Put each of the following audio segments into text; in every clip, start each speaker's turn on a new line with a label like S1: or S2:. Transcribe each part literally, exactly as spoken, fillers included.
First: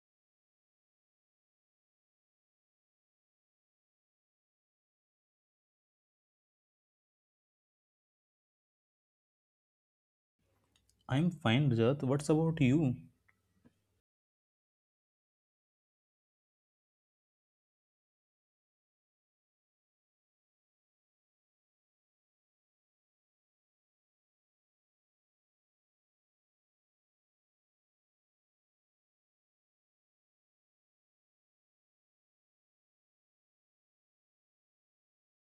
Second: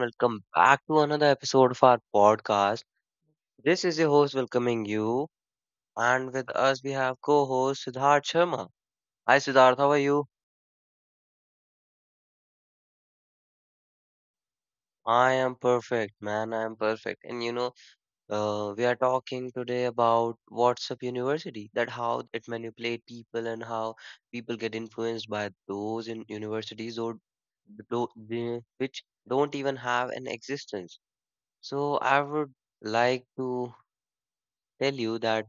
S1: Welcome back to another episode of our podcast. This is your host welcoming you, and with us we have co-host Siddharth Sharma. Hi, Siddharth. How are you?
S2: I'm fine, Rajat. What's about you?
S1: I am perfect, man. I am perfect. And you know, uh, we are talking today about WhatsApp University, that how it manipulate people and how people get influenced by those in universities or tho- the- which don't even have an existence. So I would like to tell you that.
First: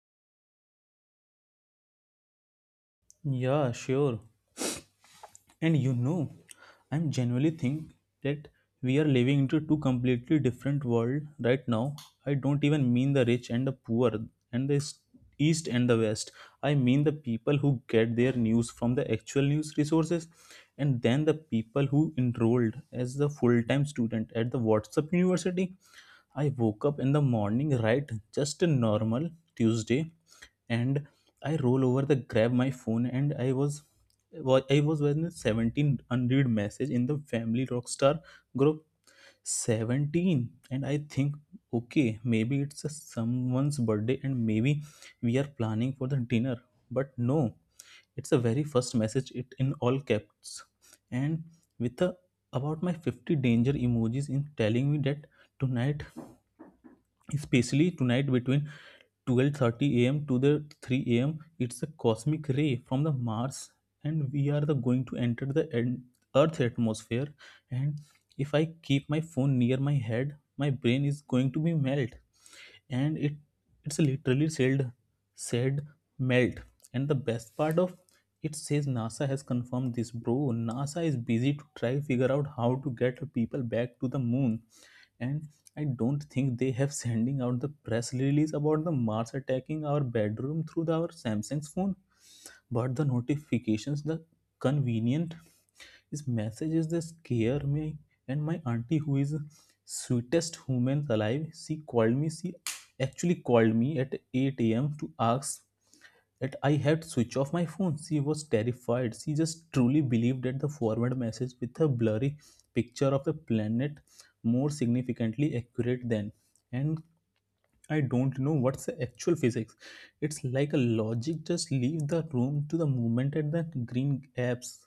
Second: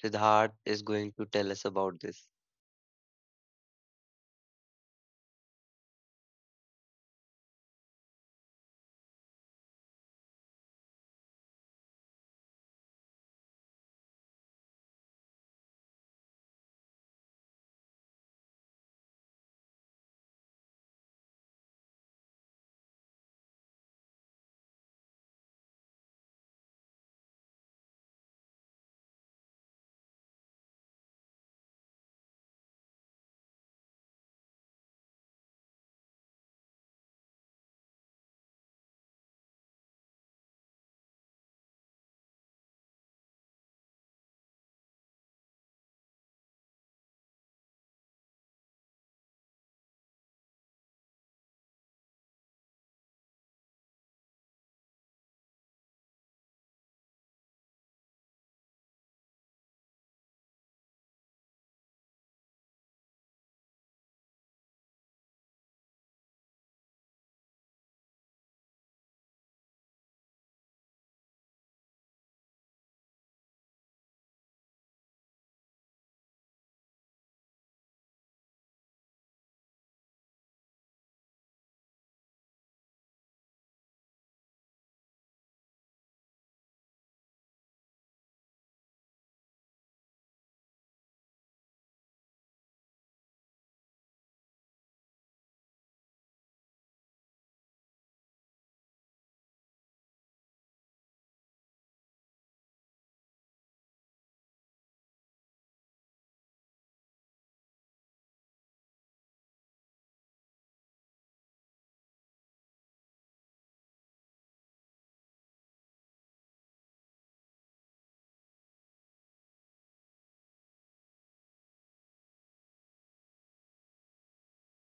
S1: Siddharth is going to tell us about this.
S2: Yeah, sure. And you know, I'm genuinely think that we are living into two completely different world right now. I don't even mean the rich and the poor and the s- east and the west. I mean the people who get their news from the actual news resources and then the people who enrolled as the full-time student at the WhatsApp University. I woke up in the morning, right? Just a normal Tuesday and I roll over the grab my phone and I was wa- I was when seventeen unread message in the family rockstar group. seventeen, and I think okay, maybe it's a someone's birthday and maybe we are planning for the dinner, but no, it's the very first message it in all caps and with a, about my fifty danger emojis in telling me that tonight, especially tonight between twelve thirty a m to the three a m. It's a cosmic ray from the Mars, and we are the going to enter the en- Earth atmosphere. And if I keep my phone near my head, my brain is going to be melt, and it it's literally said said melt. And the best part of it says NASA has confirmed this, bro. NASA is busy to try figure out how to get people back to the moon, and I don't think they have sending out the press release about the Mars attacking our bedroom through the- our Samsung's phone. But the notifications, the convenient is messages that scare me. And my auntie, who is sweetest human alive, she called me. She actually called me at eight a m to ask that I had switched off my phone. She was terrified. She just truly believed that the forward message with a blurry picture of the planet more significantly accurate than. And I don't know what's the actual physics. It's like a logic just leave the room to the moment at the green apps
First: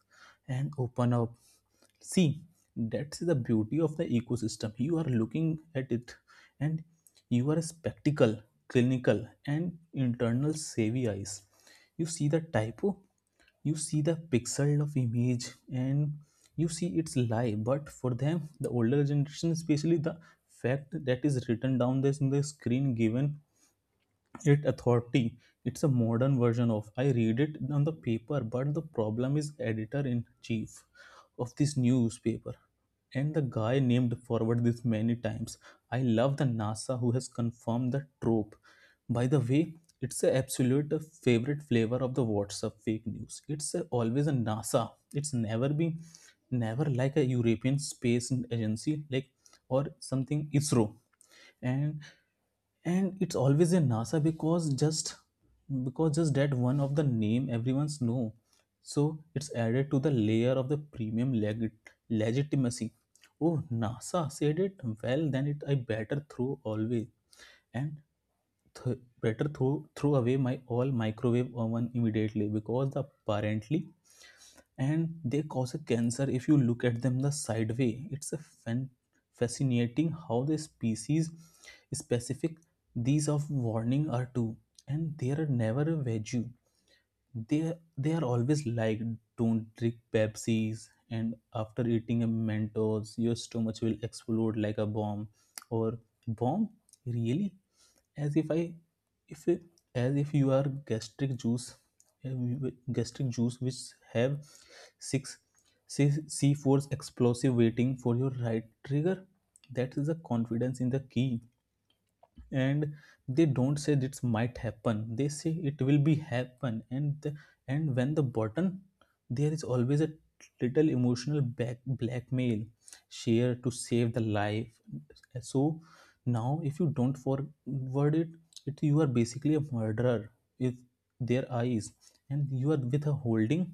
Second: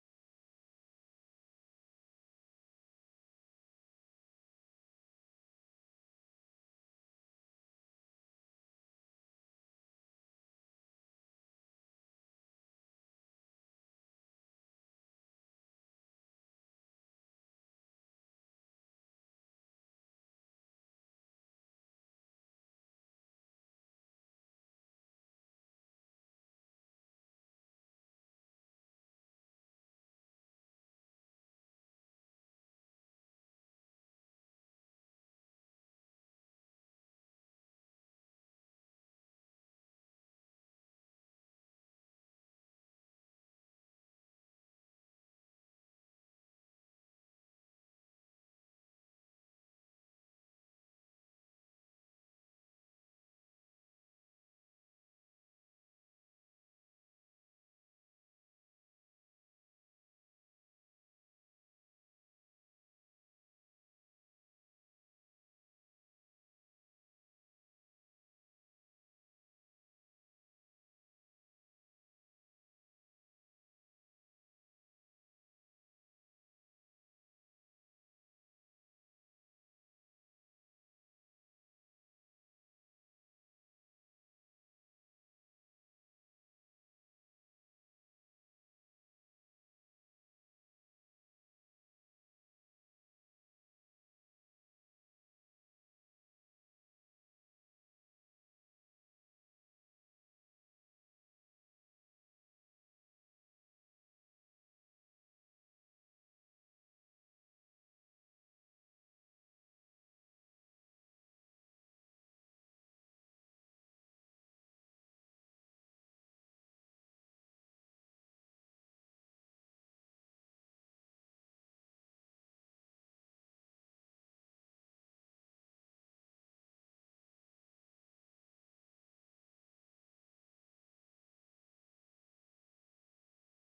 S2: and open up, see, that's the beauty of the ecosystem you are looking at it, and you are a spectacle clinical and internal savvy eyes. You see the typo, you see the pixel of image, and you see its lie. But for them, the older generation, especially the fact that is written down this in the screen given it authority, it's a modern version of I read it on the paper. But the problem is editor in chief of this newspaper and the guy named forward this many times. I love the NASA who has confirmed the trope. By the way, it's a absolute favorite flavor of the WhatsApp fake news. It's a- always a NASA. It's never been, never like a European space agency like, or something ISRO. And and it's always in NASA, because just because just that one of the name everyone's know, so it's added to the layer of the premium leg- legitimacy. Oh, NASA said it, well then it I better throw always, and th- better throw throw away my all microwave oven immediately, because the apparently and they cause a cancer if you look at them the side way. It's a fan- fascinating how the species specific these of warning are too. And they are never a veggie, they they are always like, don't drink Pepsis, and after eating a Mentos your stomach will explode like a bomb. Or bomb, really. As if i if as if you are gastric juice uh, gastric juice which have six C- c4's explosive waiting for your right trigger. That is the confidence in the key. And they don't say this might happen, they say it will be happen. And the, and when the button, there is always a little emotional back, blackmail, share to save the life. So now if you don't forward it, it you are basically a murderer if their eyes, and you are with a holding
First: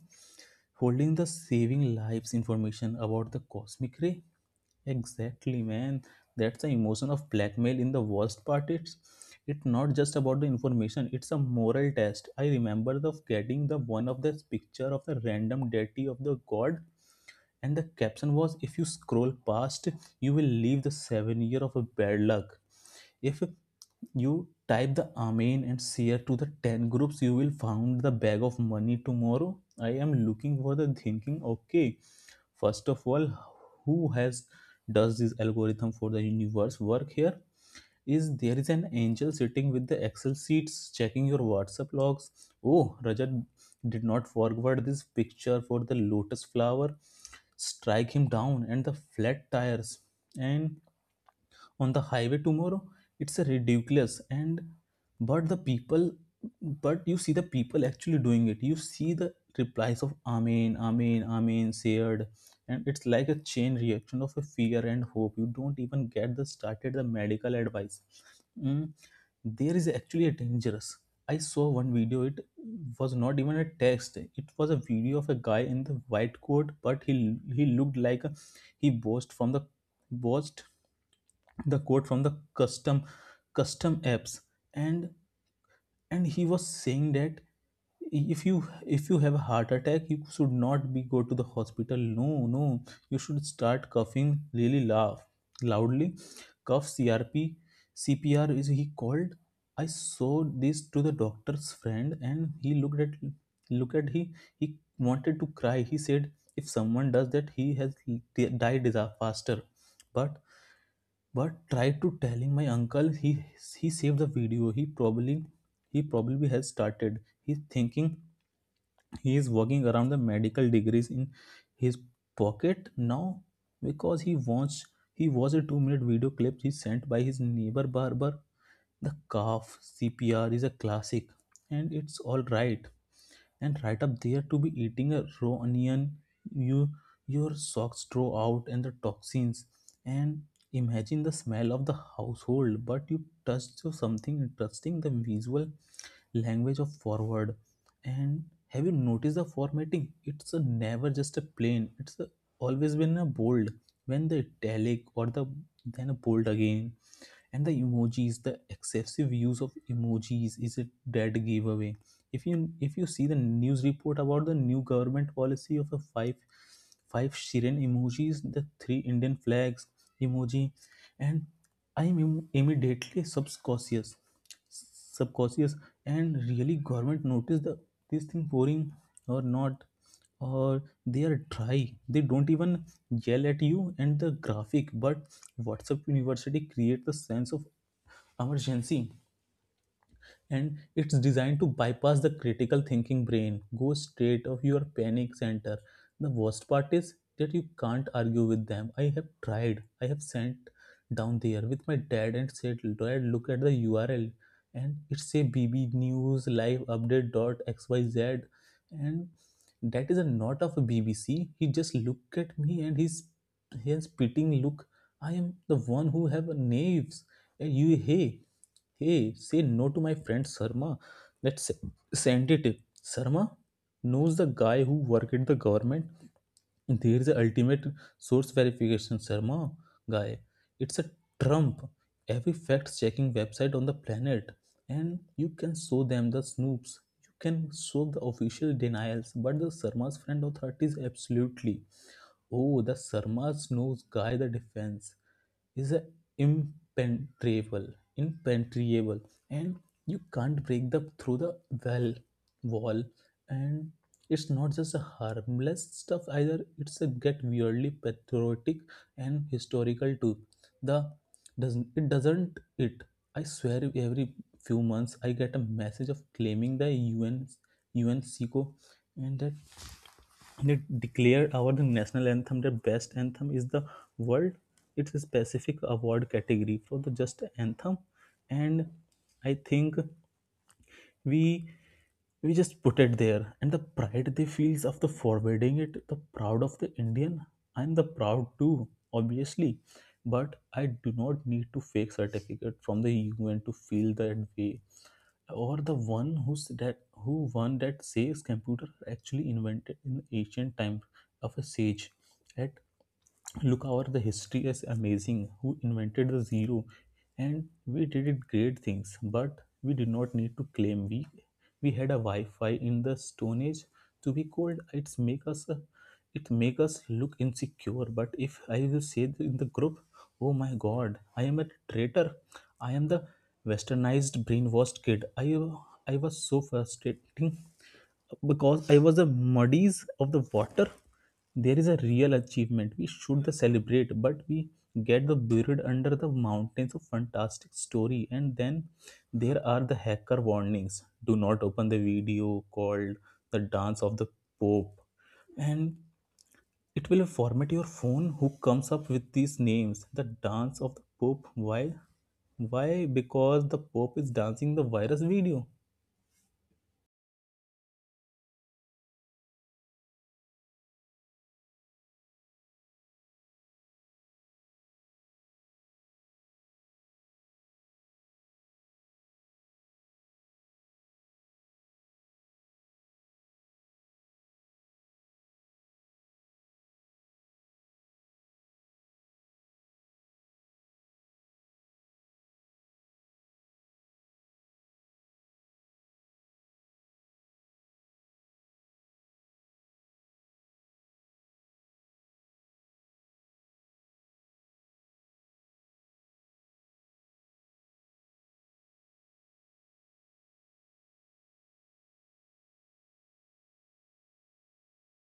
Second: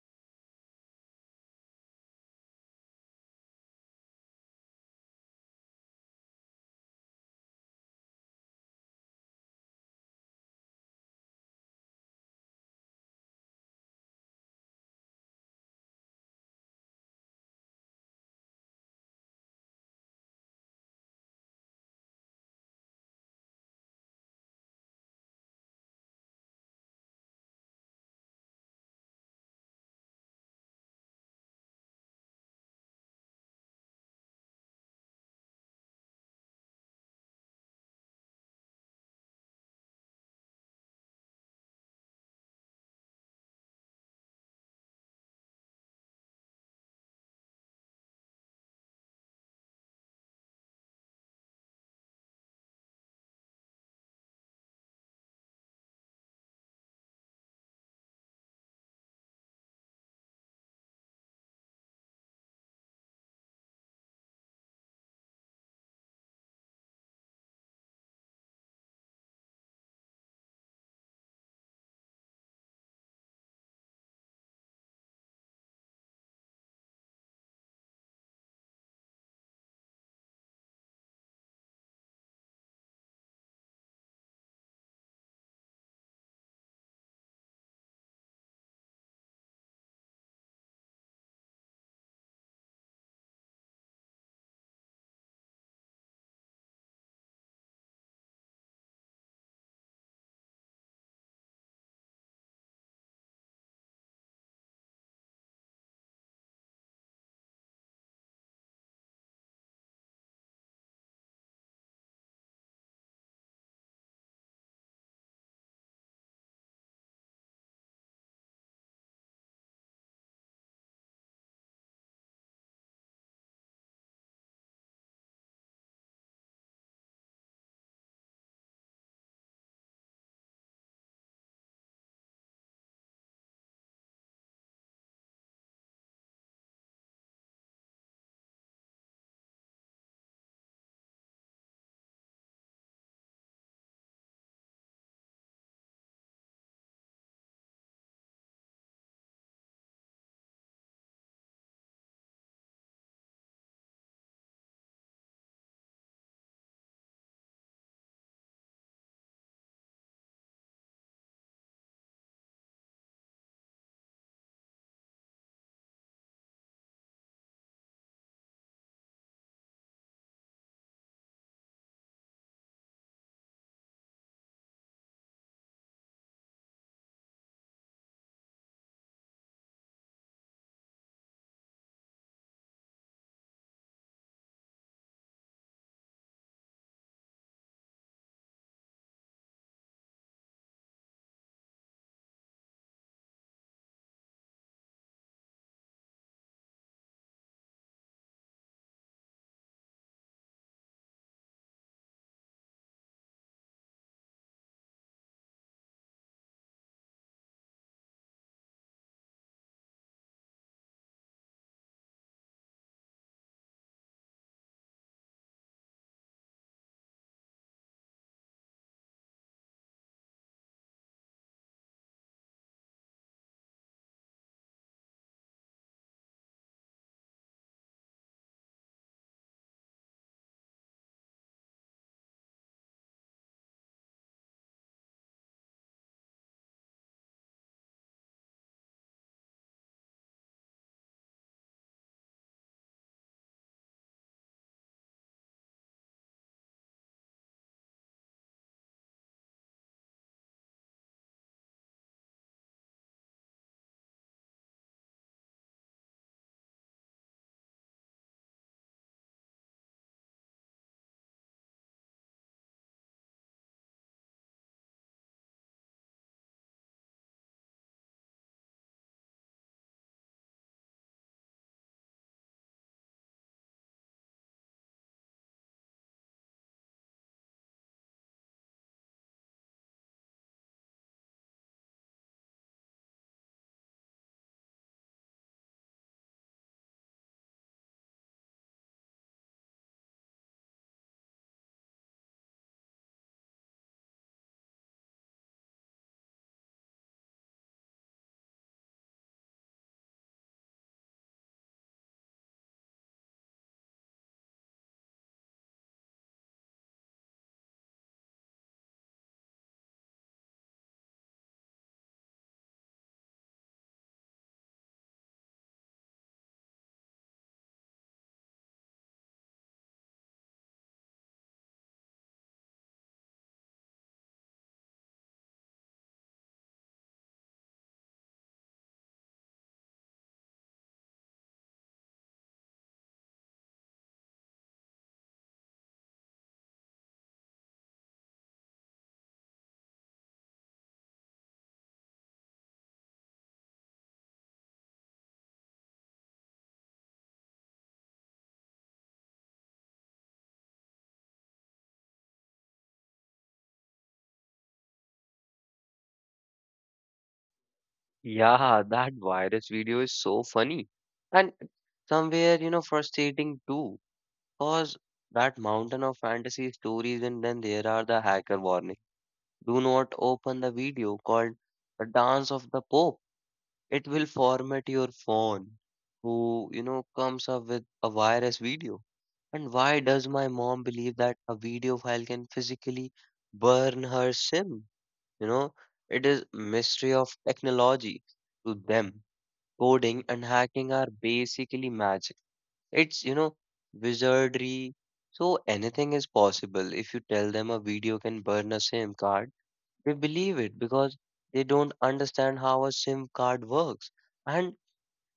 S2: holding the saving lives information about the cosmic ray. Exactly, man. That's the emotion of blackmail in the worst part. It's it's not just about the information, it's a moral test. I remember the getting the one of this picture of the random deity of the god, and the caption was, if you scroll past, you will leave the seven year of a bad luck. If you type the Amen and share to the ten groups, you will found the bag of money tomorrow. I am looking for the thinking. Okay, first of all, who has does this algorithm for the universe work here? Is there is an angel sitting with the Excel sheets checking your WhatsApp logs? Oh, Rajat did not forward this picture for the lotus flower, strike him down and the flat tires and on the highway tomorrow. It's a ridiculous. And but the people, but you see the people actually doing it, you see the replies of amen, amen, amen, shared, and it's like a chain reaction of a fear and hope. You don't even get the started the medical advice. Mm, there is actually a dangerous. I saw one video, it was not even a text, it was a video of a guy in the white coat, but he he looked like a, he boasted from the boasted the quote from the custom custom apps. And and he was saying that if you if you have a heart attack, you should not be go to the hospital. No, no, you should start coughing, really laugh loudly, cough, crp cpr is he called. I saw this to the doctor's friend, and he looked at look at he he wanted to cry. He said if someone does that, he has died faster. But but try to telling my uncle, he he saved the video. He probably he probably has started. He's thinking, he is walking around the medical degrees in his pocket now, because he wants he was a two minute video clip he sent by his neighbor barber. The calf C P R is a classic, and it's all right, and right up there to be eating a raw onion, you your socks draw out and the toxins, and imagine the smell of the household. But you touch to something interesting, the visual language of forward. And have you noticed the formatting? It's a never just a plain, it's a, always been a bold when the italic, or the then a bold again. And the emojis, the excessive use of emojis is a dead giveaway. If you if you see the news report about the new government policy of a five five shirin emojis, the three indian flags emoji, and I am im- immediately subconscious subconscious. And really government notice the this thing boring or not, or they are dry, they don't even yell at you and the graphic. But WhatsApp University create the sense of emergency, and it's designed to bypass the critical thinking brain, go straight of your panic center. The worst part is that you can't argue with them. I have tried, I have sent down there with my dad and said, dad, look at the url, and it's a BB News Live Update dot xyz, and that is a not of a BBC. He just looked at me, and he's he has spitting look. I am the one who have knaves and you, hey Hey, say no to my friend Sarma. Let's se- send it. Sarma knows the guy who work at the government. There is a ultimate source verification Sarma guy. It's a trump. Every fact-checking website on the planet, and you can show them the snoops. You can show the official denials, but the Sarma's friend authorities absolutely. Oh, the Sarma's knows guy, the defense is a impenetrable, impenetrable, and you can't break the through the well wall. And it's not just a harmless stuff either. It's a get weirdly patriotic and historical too. The doesn't it doesn't it? I swear every few months I get a message of claiming the U N U N and that they declared our the national anthem the best anthem is the world. It's a specific award category for the just anthem. And I think we we just put it there, and the pride they feels of the forwarding it, the proud of the Indian. I'm the proud too, obviously, but I do not need to fake certificate from the UN to feel that way. Or the one who's that, who one that says computer are actually invented in ancient time of a sage. At look our the history is amazing. Who invented the zero? And we did it great things, but we did not need to claim we we had a Wi-Fi in the stone age to be cold. It's make us uh, it make us look insecure. But if I will say in the group, oh my god, I am a traitor, I am the westernized brainwashed kid. I i was so frustrating because I was the muddies of the water. There is a real achievement we should the celebrate, but we get the buried under the mountains of fantastic story. And then there are the hacker warnings: do not open the video called the dance of the pope, and it will format your phone. Who comes up with these names? The dance of the pope. Why why Because the pope is dancing the virus video.
S1: Yeah, that virus video is so funny. And somewhere, you know, frustrating too. Cause that mountain of fantasy stories and then there are the hacker warning. Do not open the video called The Dance of the Pope. It will format your phone. Who, you know, comes up with a virus video? And why does my mom believe that a video file can physically burn her SIM? You know, it is mystery of technology to them. Coding and hacking are basically magic. It's, you know, wizardry. So anything is possible. If you tell them a video can burn a SIM card, they believe it because they don't understand how a SIM card works. And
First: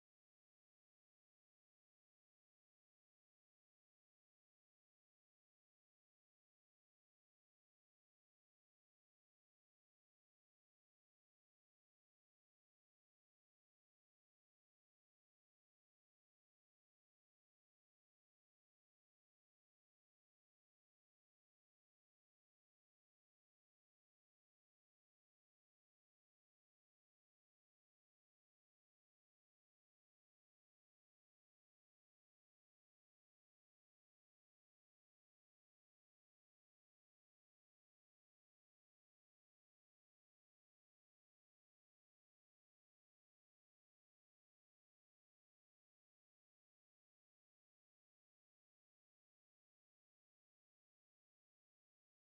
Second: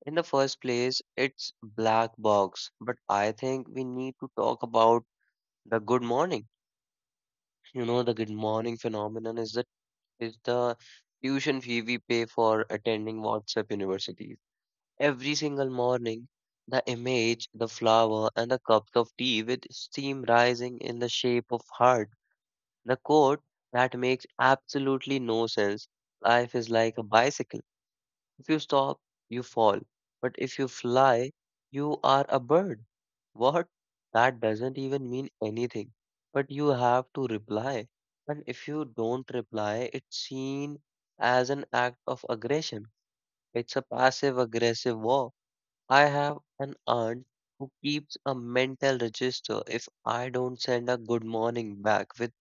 S1: in the first place, it's black box. But I think we need to talk about the good morning. You know, the good morning phenomenon is the is the tuition fee we pay for attending WhatsApp universities. Every single morning, the image, the flower, and the cups of tea with steam rising in the shape of heart. The quote that makes absolutely no sense. Life is like a bicycle. If you stop, you fall. But if you fly, you are a bird. What? That doesn't even mean anything. But you have to reply. And if you don't reply, it's seen as an act of aggression. It's a passive aggressive war. I have an aunt who keeps a mental register. If I don't send a good morning back with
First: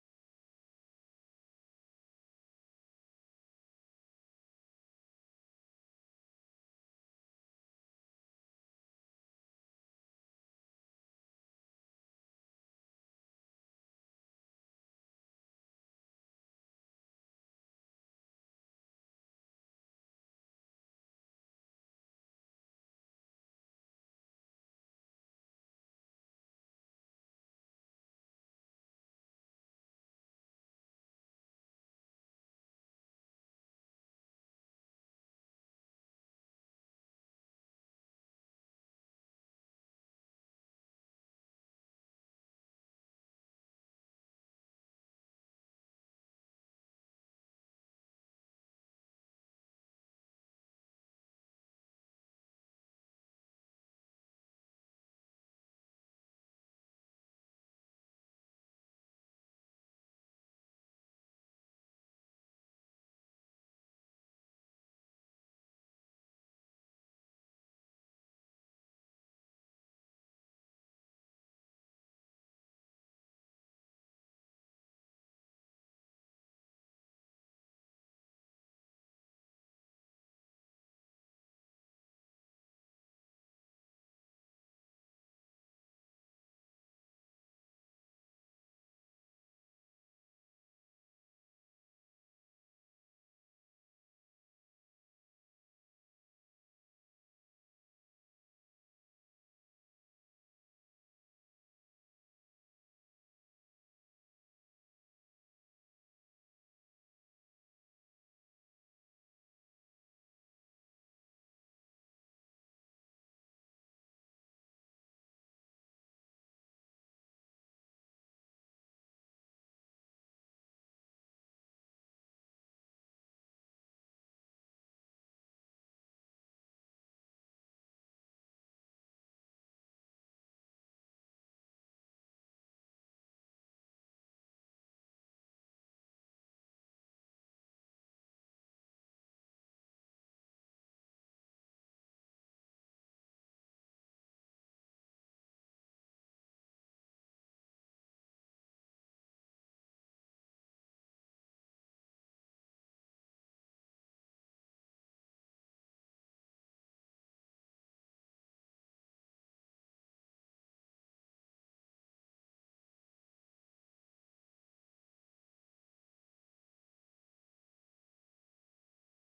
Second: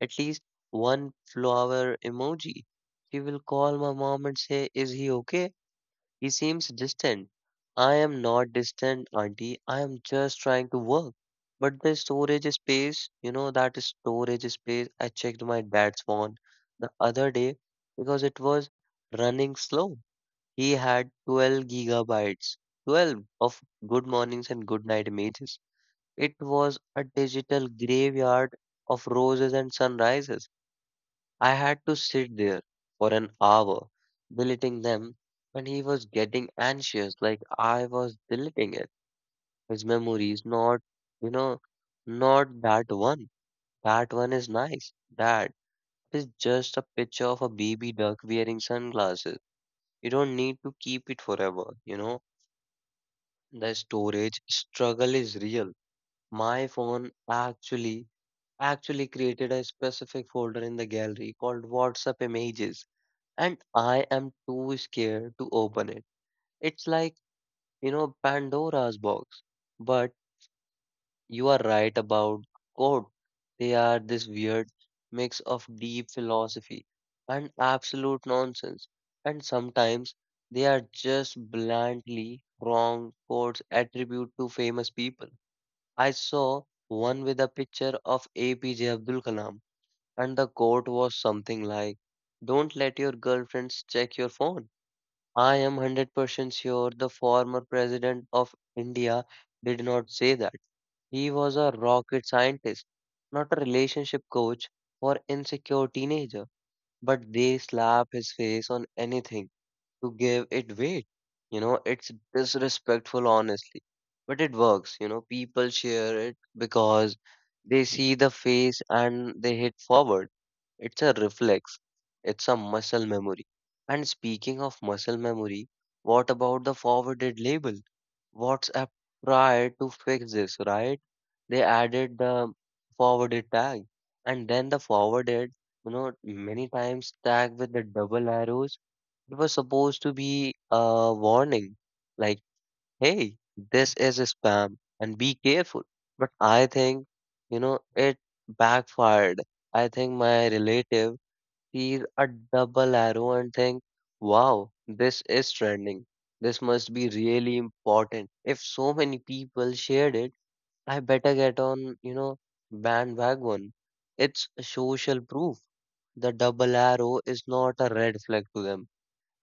S1: at least one flower emoji, she will call my mom and say, "Is he okay? He seems distant." I am not distant, auntie. I am just trying to work. But the storage space, you know, that storage space, I checked my dad's phone the other day because it was running slow. He had twelve gigabytes, twelve of good mornings and good night images. It was a digital graveyard of roses and sunrises. I had to sit there for an hour deleting them, and he was getting anxious like I was deleting it. His memory is not, you know, not that one. That one is nice. That is just a picture of a baby duck wearing sunglasses. You don't need to keep it forever, you know. The storage struggle is real. My phone actually actually created a specific folder in the gallery called WhatsApp images, and I am too scared to open it. It's like, you know, Pandora's box. But you are right about code. They are this weird mix of deep philosophy and absolute nonsense. And sometimes they are just blandly wrong quotes attributed to famous people. I saw one with a picture of A P J Abdul Kalam, and the quote was something like, "Don't let your girlfriends check your phone." I am one hundred percent sure the former president of India did not say that. He was a rocket scientist, not a relationship coach for insecure teenager, but they slap his face on anything to give it weight. You know, it's disrespectful, honestly, but it works. You know, people share it because they see the face and they hit forward. It's a reflex, it's a muscle memory. And speaking of muscle memory, what about the forwarded label? WhatsApp tried to fix this, right? They added the forwarded tag and then the forwarded, you know, many times tag with the double arrows. It was supposed to be a warning, like, hey, this is a spam and be careful. But I think, you know, it backfired. I think my relative sees a double arrow and think, wow, this is trending. This must be really important. If so many people shared it, I better get on, you know, bandwagon. It's social proof. The double arrow is not a red flag to them.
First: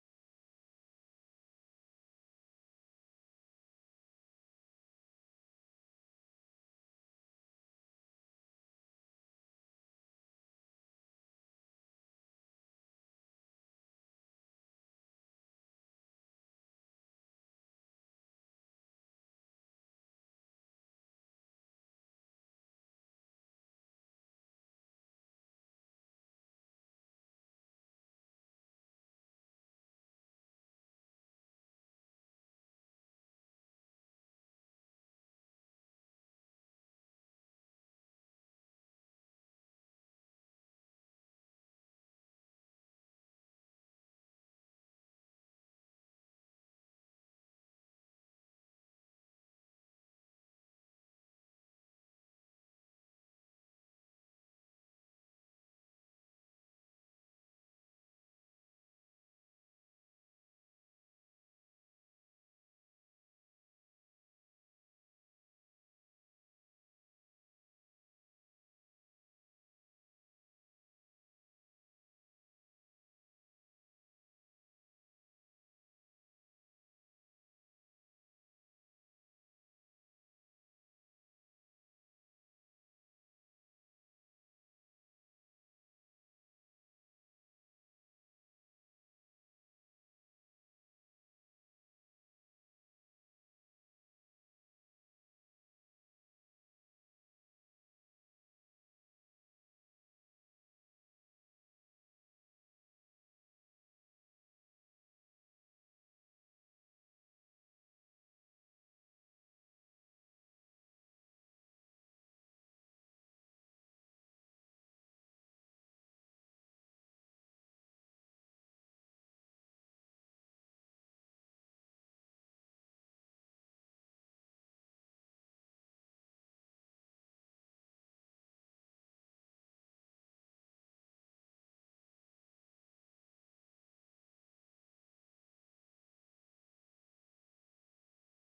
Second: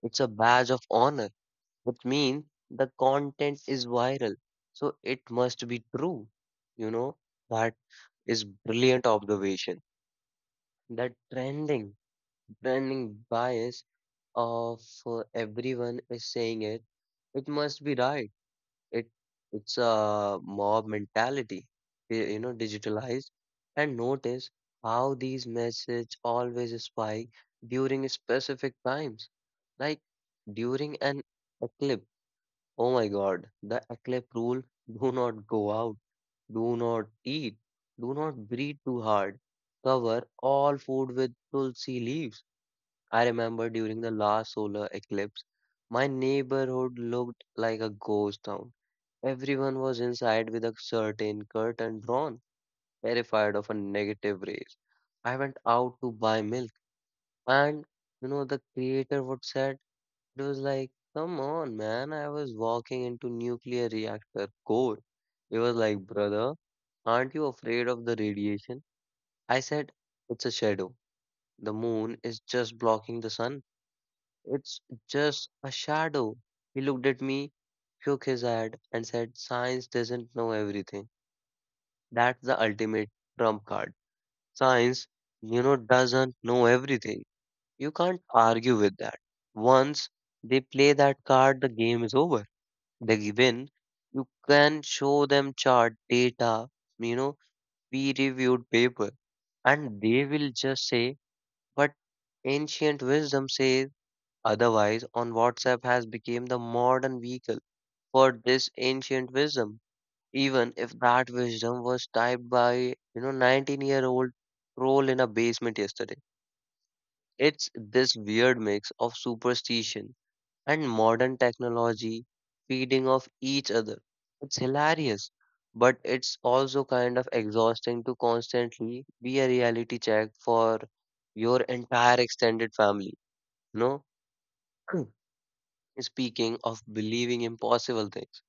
S1: It's a badge of honor which means the content is viral. So it must be true. You know, that is brilliant observation. The trending, trending bias of uh, everyone is saying it. It must be right. It it's a mob mentality. y- You know, digitalized. And notice how these messages always spike during specific times, like during an eclipse. Oh my God, the Eclipse rule, do not go out, do not eat, do not breathe too hard. Cover all food with tulsi leaves. I remember during the last solar eclipse, my neighborhood looked like a ghost town. Everyone was inside with a certain curtain drawn, terrified of a negative rays. I went out to buy milk, and you know, the creator would say. It was like, come on, man. I was walking into nuclear reactor core. He was like, "Brother, aren't you afraid of the radiation?" I said, it's a shadow. The moon is just blocking the sun. It's just a shadow. He looked at me, shook his head, and said, science doesn't know everything. That's the ultimate trump card. Science, you know, doesn't know everything. You can't argue with that. Once they play that card, the game is over. The given, you can show them chart data, you know, peer reviewed paper, and they will just say, but ancient wisdom says otherwise on WhatsApp has become the modern vehicle for this ancient wisdom, even if that wisdom was typed by, you know, nineteen year old troll in a basement yesterday. It's this weird mix of superstition and modern technology feeding off each other. It's hilarious, but it's also kind of exhausting to constantly be a reality check for your entire extended family. You know, speaking of believing impossible things,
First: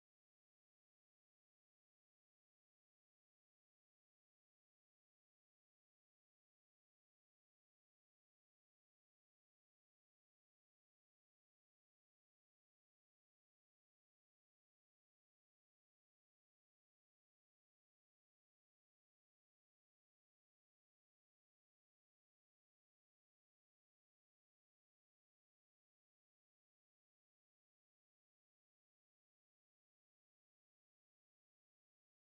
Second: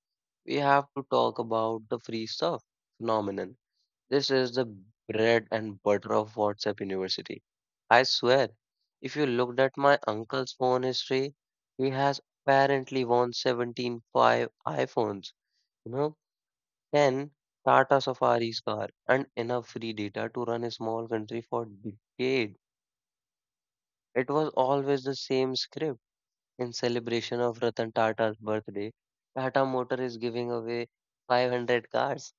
S1: we have to talk about the free stuff phenomenon. This is the bread and butter of WhatsApp University. I swear, if you looked at my uncle's phone history, he has apparently won seventeen five iPhones, you know, ten Tata Safari's car, and enough free data to run a small country for decades. It was always the same script. In celebration of Ratan Tata's birthday, Tata Motor is giving away five hundred cars.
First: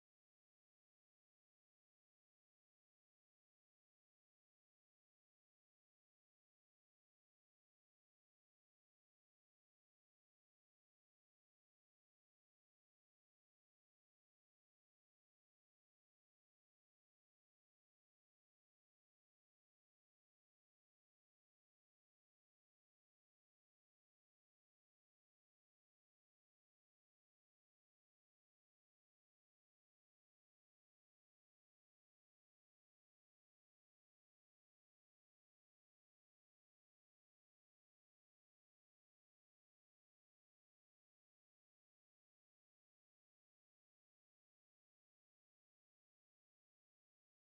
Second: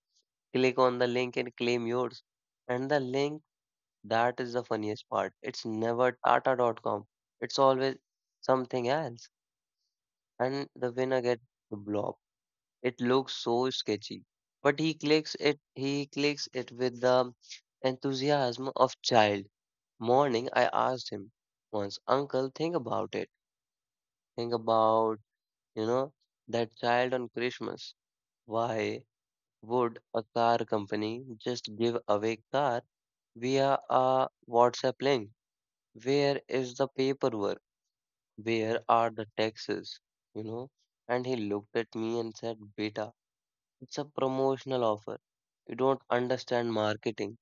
S1: Click on the link and claim yours. And the link, that is the funniest part. It's never Tata dot com. It's always something else. And the winner gets the blob. It looks so sketchy. But he clicks it he clicks it with the enthusiasm of child. Morning I asked him once, Uncle, think about it. Think about, you know, that child on Christmas. Why would a car company just give away car via a WhatsApp link? Where is the paperwork? Where are the taxes? You know? And he looked at me and said, "Beta, it's a promotional offer. You don't understand marketing."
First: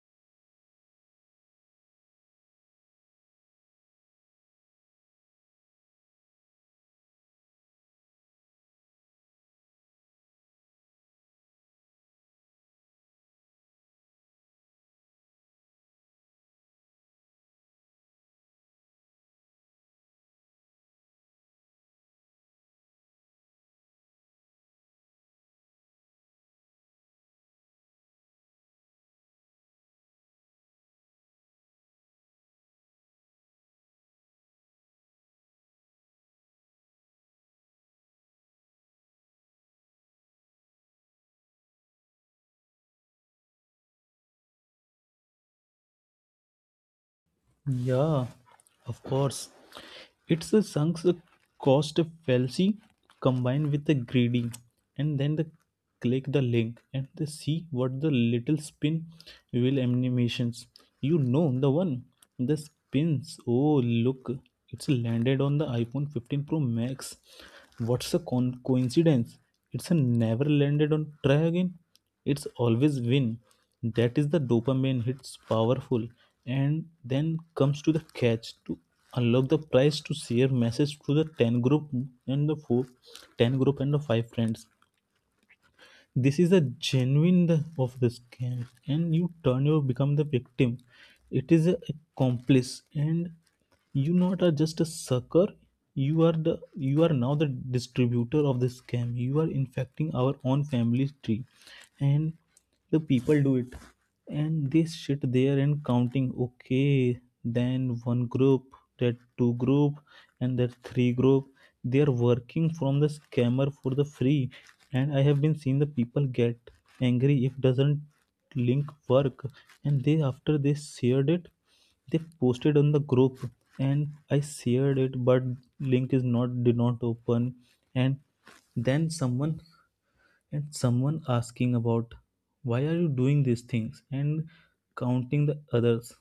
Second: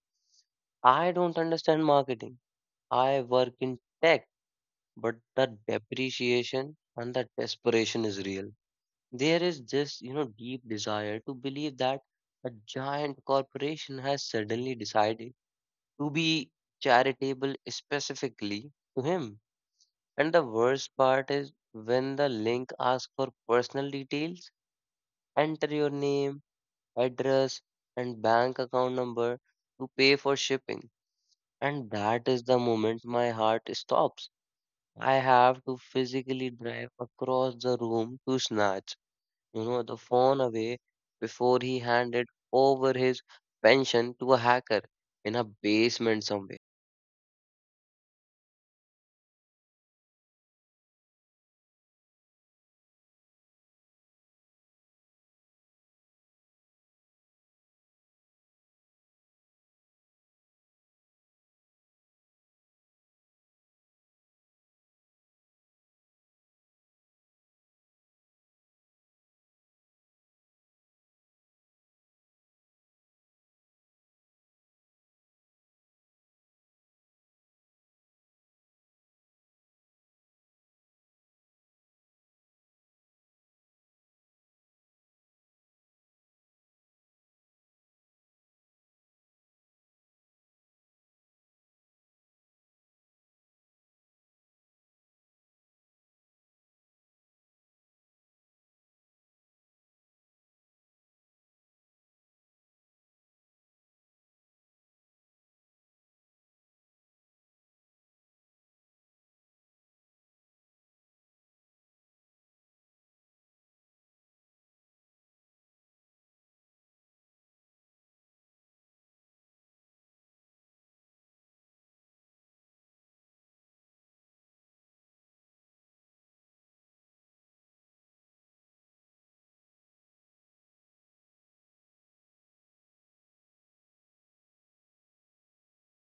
S1: I don't understand marketing. I work in tech, but the depreciation and the desperation is real. There is this, you know, deep desire to believe that a giant corporation has suddenly decided to be charitable specifically to him. And the worst part is when the link asks for personal details, enter your name, address, and bank account number to pay for shipping. And that is the moment my heart stops. I have to physically drive across the room to snatch, you know, the phone away before he handed over his pension to a hacker in a basement somewhere.
S2: Yeah, of course. It's a sunk cost fallacy combined with the greedy, and then the click the link, and they see what the little spin wheel animations. You know the one, the spins. Oh look, it's landed on the iPhone fifteen Pro Max. What's a con- coincidence? It's a never landed on try again. It's always win. That is the dopamine hits powerful. And then comes to the catch to unlock the price to share message to the ten group and the four ten group and the five friends. This is a genuine of the scam, and you turn you become the victim. It is a accomplice, and you not are just a sucker. You are the you are now the distributor of the scam. You are infecting our own family tree, and the people do it, and they sit there and counting, okay, then one group, that two group, and that three group. They are working from the scammer for the free. And I have been seeing the people get angry if doesn't link work. And they after they shared it, they posted on the group, and I shared it, but link is not did not open. And then someone and someone asking about why are you doing these things and counting the others.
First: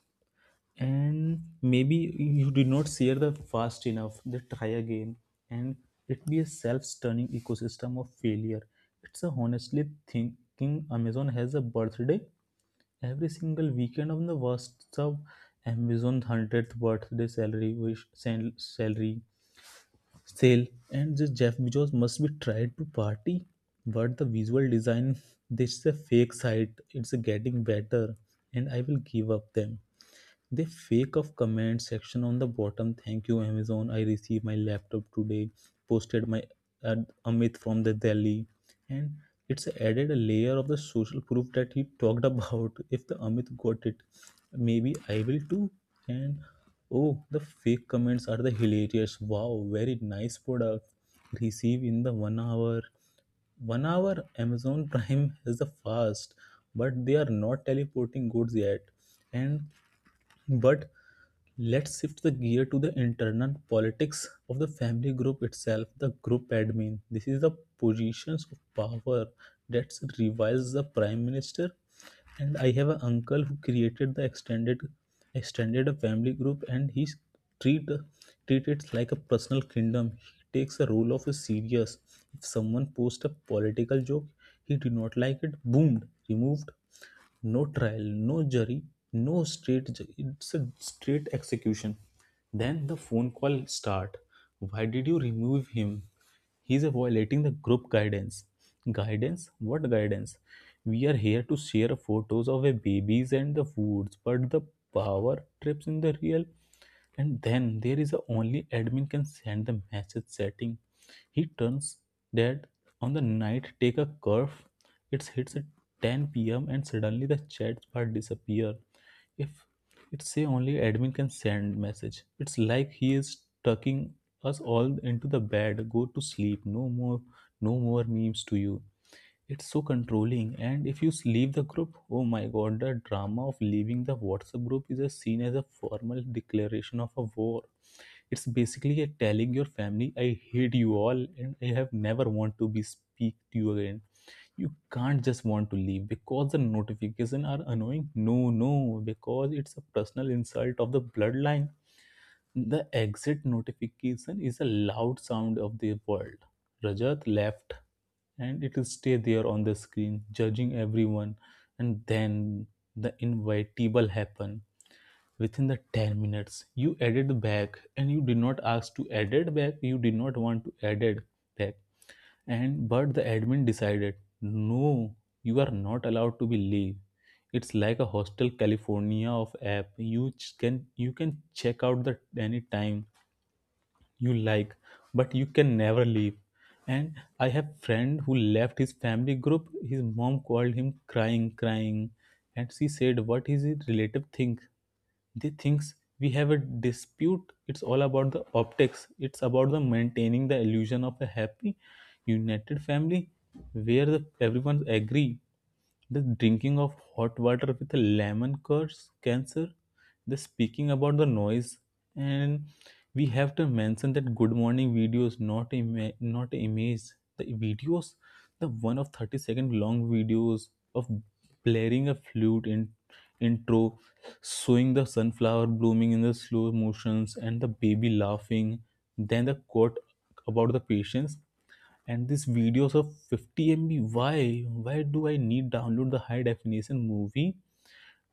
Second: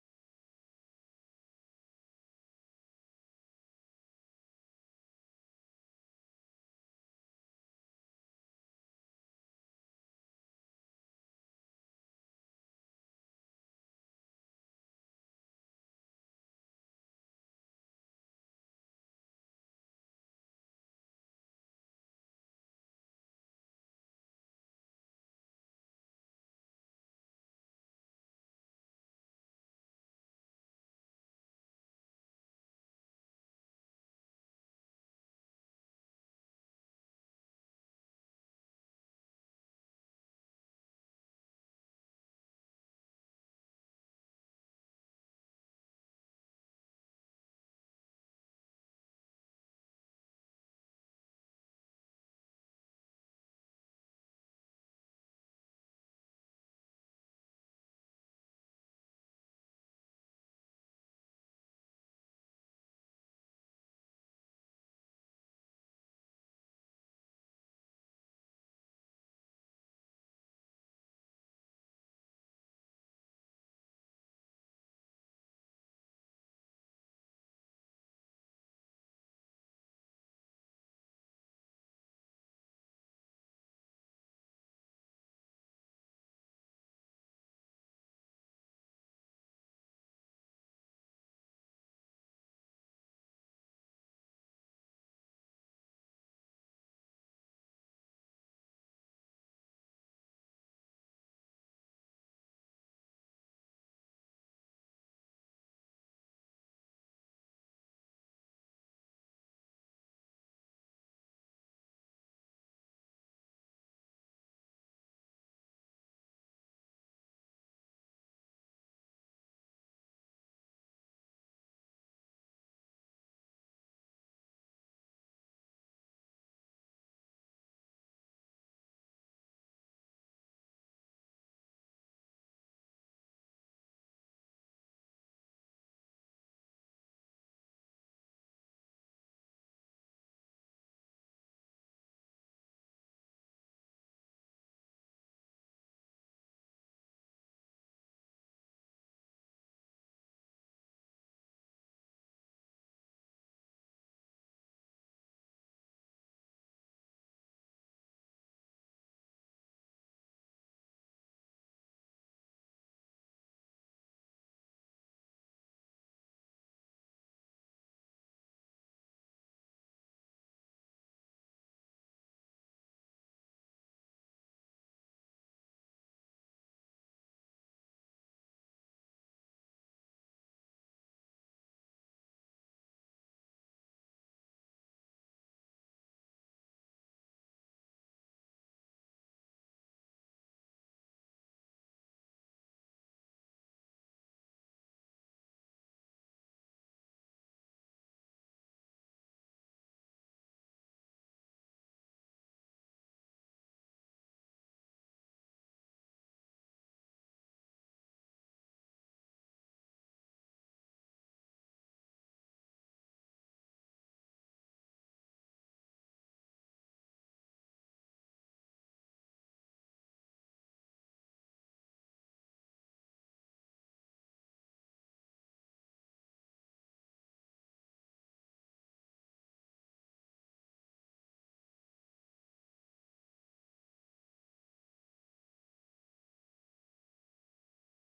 S2: And maybe you did not share the fast enough, they try again. And it be a self-stunning ecosystem of failure. It's a honestly thinking Amazon has a birthday every single weekend on the worst of Amazon hundredth birthday salary wish sal- salary sale. And this Jeff Bezos must be tried to party. But the visual design, this is a fake site, it's getting better, and I will give up them. They fake of comment section on the bottom. Thank you, Amazon, I received my laptop today. Posted my ad- Amit from the Delhi. And it's added a layer of the social proof that he talked about. If the Amit got it, maybe I will too. And oh, the fake comments are the hilarious. Wow, very nice product, receive in the one hour one hour Amazon prime is the fast, but they are not teleporting goods yet. And but let's shift the gear to the internal politics of the family group itself, the group admin. This is the positions of power that reviles the prime minister. And I have an uncle who created the extended extended family group, and he treat treat it like a personal kingdom. He takes the role of a serious. If someone posts a political joke, he did not like it, boomed, removed, no trial, no jury, no straight. ju- It's a straight execution. Then the phone call start. Why did you remove him? He's violating the group guidance. Guidance? What guidance? We are here to share photos of a babies and the foods, but the power trips in the real. And then there is a only admin can send the message setting. He turns dead on the night, take a curve. It hits a ten p m and suddenly the chat bar disappear. If it say only admin can send message. It's like he is tucking us all into the bed. Go to sleep. No more, no more memes to you. It's so controlling. And if you leave the group, oh my god, the drama of leaving the WhatsApp group is a seen as a formal declaration of a war. It's basically a telling your family, I hate you all and I have never want to be speak to you again. You can't just want to leave because the notification are annoying. No, no, because it's a personal insult of the bloodline. The exit notification is a loud sound of the world. Rajat left, and it will stay there on the screen judging everyone. And then the inevitable happen within the ten minutes. You added back, and you did not ask to edit back, you did not want to edit back. And but the admin decided no, you are not allowed to be leave. It's like a hostel california of app. You can you can check out the any time you like, but you can never leave. And I have friend who left his family group, his mom called him crying, crying. And she said, what is it relative think they thinks we have a dispute. It's all about the optics. It's about the maintaining the illusion of a happy united family where the, everyone agree the drinking of hot water with a lemon cures cancer. The speaking about the noise. And we have to mention that good morning videos, not ima- not image, the videos, the one of thirty second long videos of blaring a flute in intro, showing the sunflower blooming in the slow motions and the baby laughing, then the quote about the patience. And these videos of fifty M B. Why? Why do I need download the high definition movie?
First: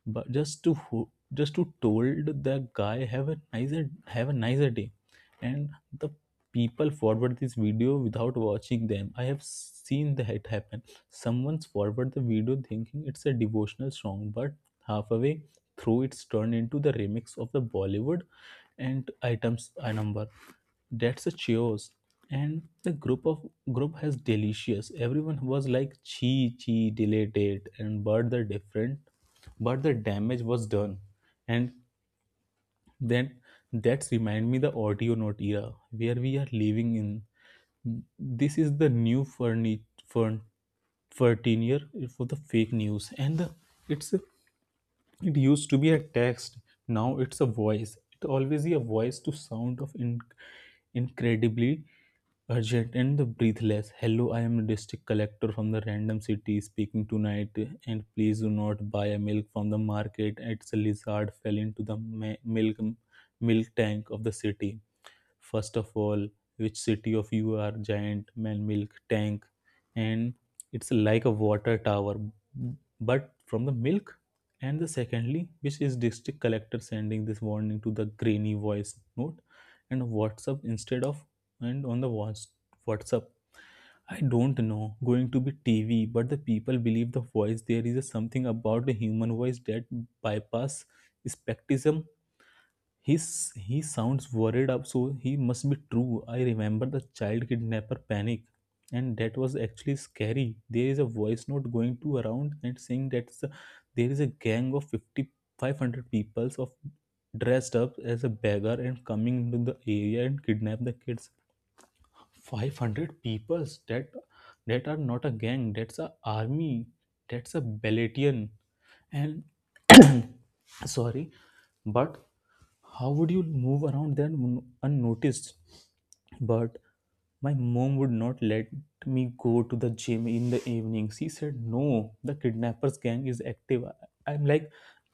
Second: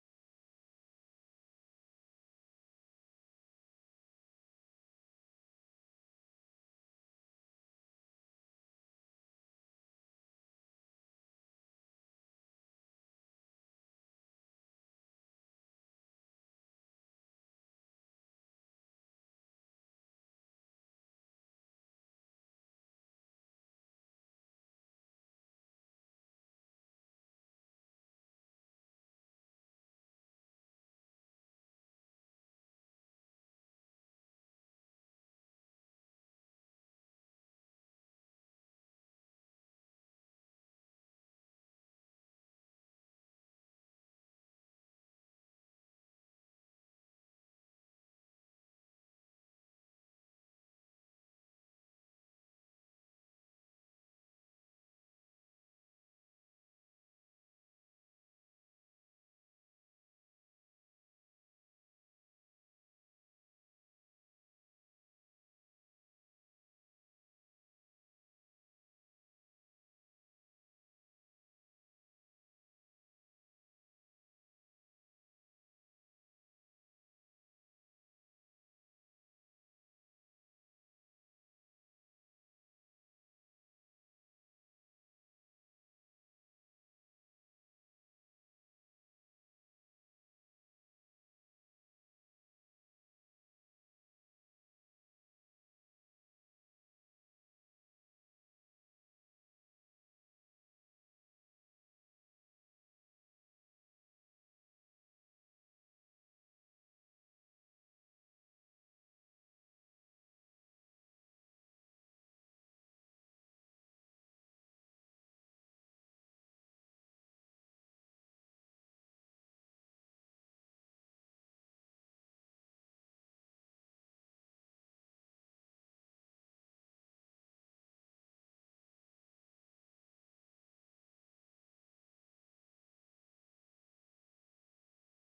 S2: But just to ho- just to told the guy have a nicer have a nicer day. And the people forward this video without watching them. I have seen that happen. Someone's forward the video thinking it's a devotional song, but halfway through it's turned into the remix of the Bollywood and items a number. That's a cheers, and the group of group has delicious. Everyone was like chee chee, delayed it, and but the different but the damage was done. And then that's remind me the audio note era where we are living in. This is the new furni fern thirteen year for the fake news. And the, it's it used to be a text. Now it's a voice. It always is a voice to sound of in- incredibly urgent and the breathless. Hello, I am a district collector from the random city speaking tonight. And please do not buy a milk from the market, it's a lizard fell into the ma- milk milk tank of the city. First of all, which city of you are giant man milk tank? And it's like a water tower but from the milk. And the secondly, which is district collector sending this warning to the grainy voice note and WhatsApp instead of, and on the WhatsApp. I don't know going to be TV, but the people believe the voice. There is a something about the human voice that bypass skepticism. His, he sounds worried up, so he must be true. I remember the child kidnapper panic, and that was actually scary. There is a voice note going to around and saying that s- there is a gang of fifty five hundred five hundred people of dressed up as a beggar and coming into the area and kidnap the kids. five hundred people, that that are not a gang. That's a army. That's a battalion. And sorry, but how would you move around there un- unnoticed? But my mom would not let me go to the gym in the evening. She said, no, the kidnappers gang is active. I- I'm like,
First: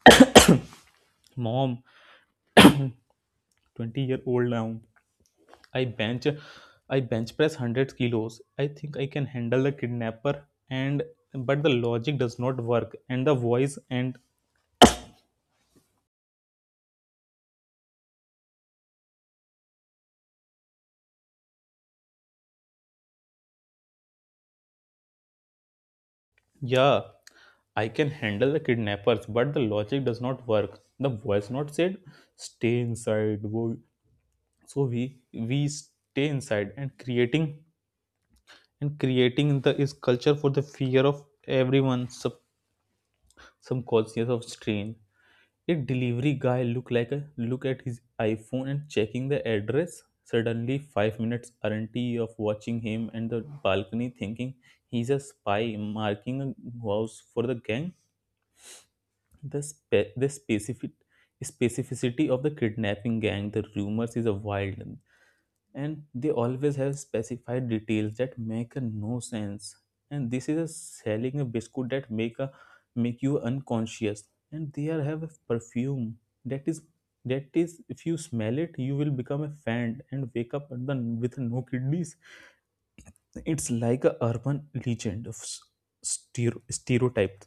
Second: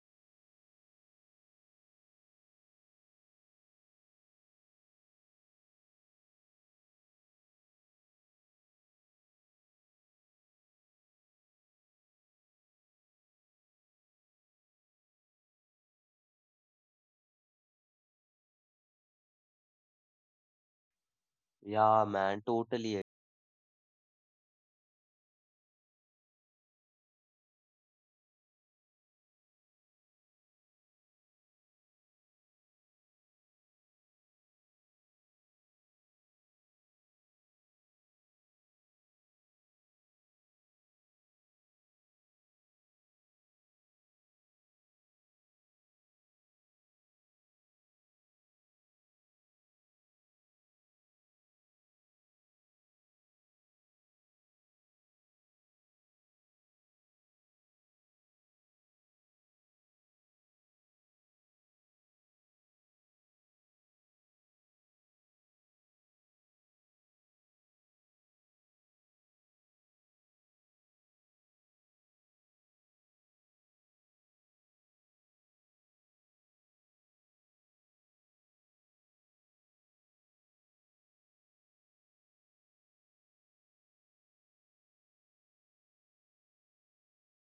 S2: Mom, twenty year old now. I bench I bench press one hundred kilos. I think I can handle the kidnapper. And but the logic does not work and the voice and
S1: Yeah, man, totally.
S2: yeah, I can handle the kidnappers, but the logic does not work. The voice not said, "Stay inside." wo-" So we we stay inside and creating and creating the is culture for the fear of everyone. Sub subconscious of strain. A delivery guy look like a look at his iPhone and checking the address. Suddenly, five minutes aren't of watching him and the balcony, thinking he's a spy marking a house for the gang. The, spe- the specific specificity of the kidnapping gang, the rumors is a wild one, and they always have specified details that make a no sense. And this is a selling a biscuit that make a make you unconscious. And they are have a perfume that is that is if you smell it, you will become a fan and wake up at the, with no kidneys. It's like a urban legend of s- stereo- stereotype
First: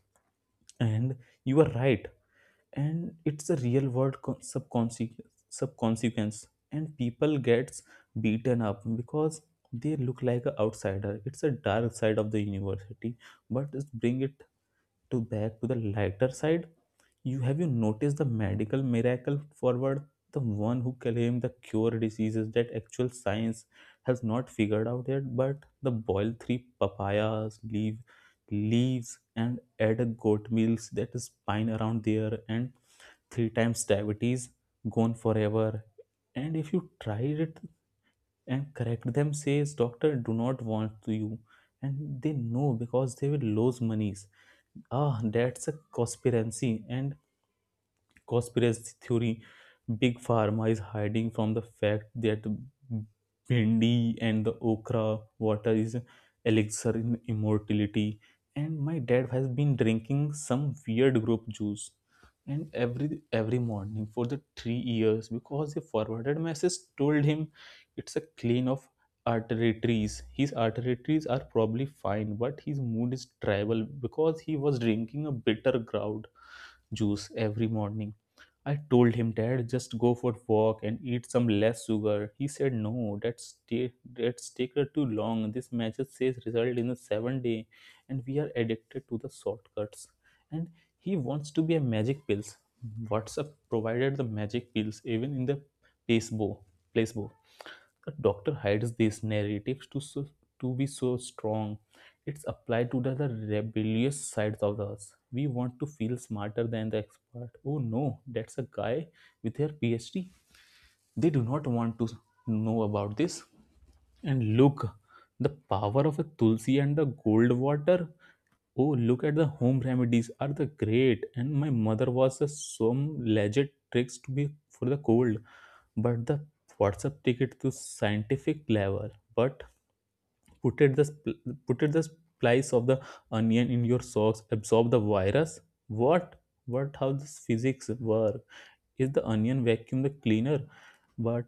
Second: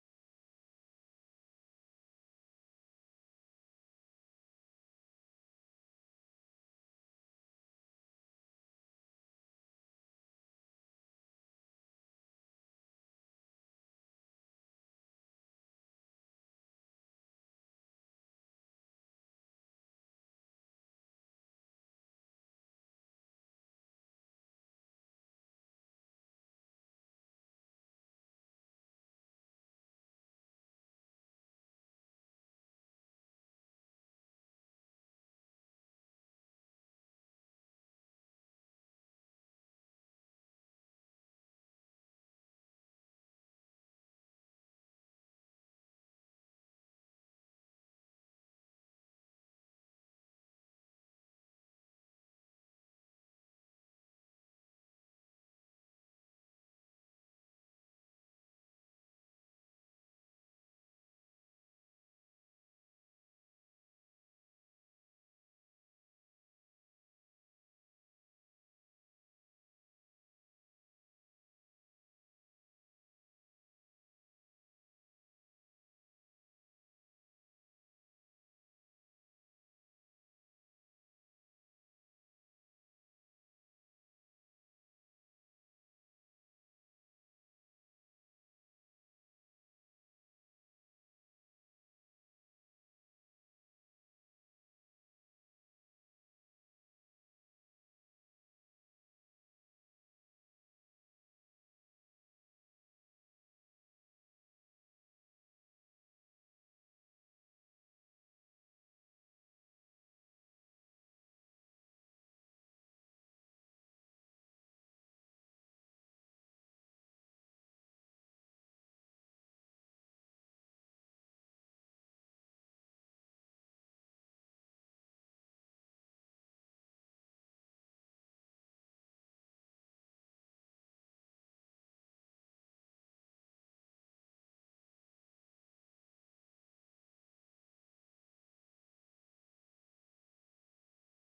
S2: and you are right. And it's a real world con- subconsequence subconsequence, and people gets beaten up because they look like an outsider. It's a dark side of the university, but just bring it to back to the lighter side. You have you noticed the medical miracle forward, the one who claim the cure diseases that actual science has not figured out yet. But the boil three papayas leave leaves and add a goat meals that is pine around there, and three times diabetes gone forever. And if you tried it and correct them says doctor do not want to you, and they know because they will lose monies. Ah, that's a conspiracy, and conspiracy theory, big pharma is hiding from the fact that bindi and the okra water is elixir in immortality. And my dad has been drinking some weird grape juice and every every morning for the three years because the forwarded message told him it's a clean of arteries. His arteries are probably fine, but his mood is tribal because he was drinking a bitter ground juice every morning. I told him, "Dad, just go for walk and eat some less sugar." He said, "No, that's ta- that's take her too long. This message says result in a seven day," and we are addicted to the shortcuts. And he wants to be a magic pills. WhatsApp provided the magic pills even in the placebo. placebo. The doctor hides these narratives to so, to be so strong. It's applied to the, the rebellious sides of us. We want to feel smarter than the expert. Oh no, that's a guy with their phd, they do not want to know about this. And look, the power of a tulsi and the gold water. Oh, look at the home remedies are the great. And my mother was a some legit tricks to be for the cold, but the WhatsApp ticket to scientific level. But put it the spl- put it the slice of the onion in your socks, absorb the virus. What? What? How this physics work? Is the onion vacuum the cleaner? But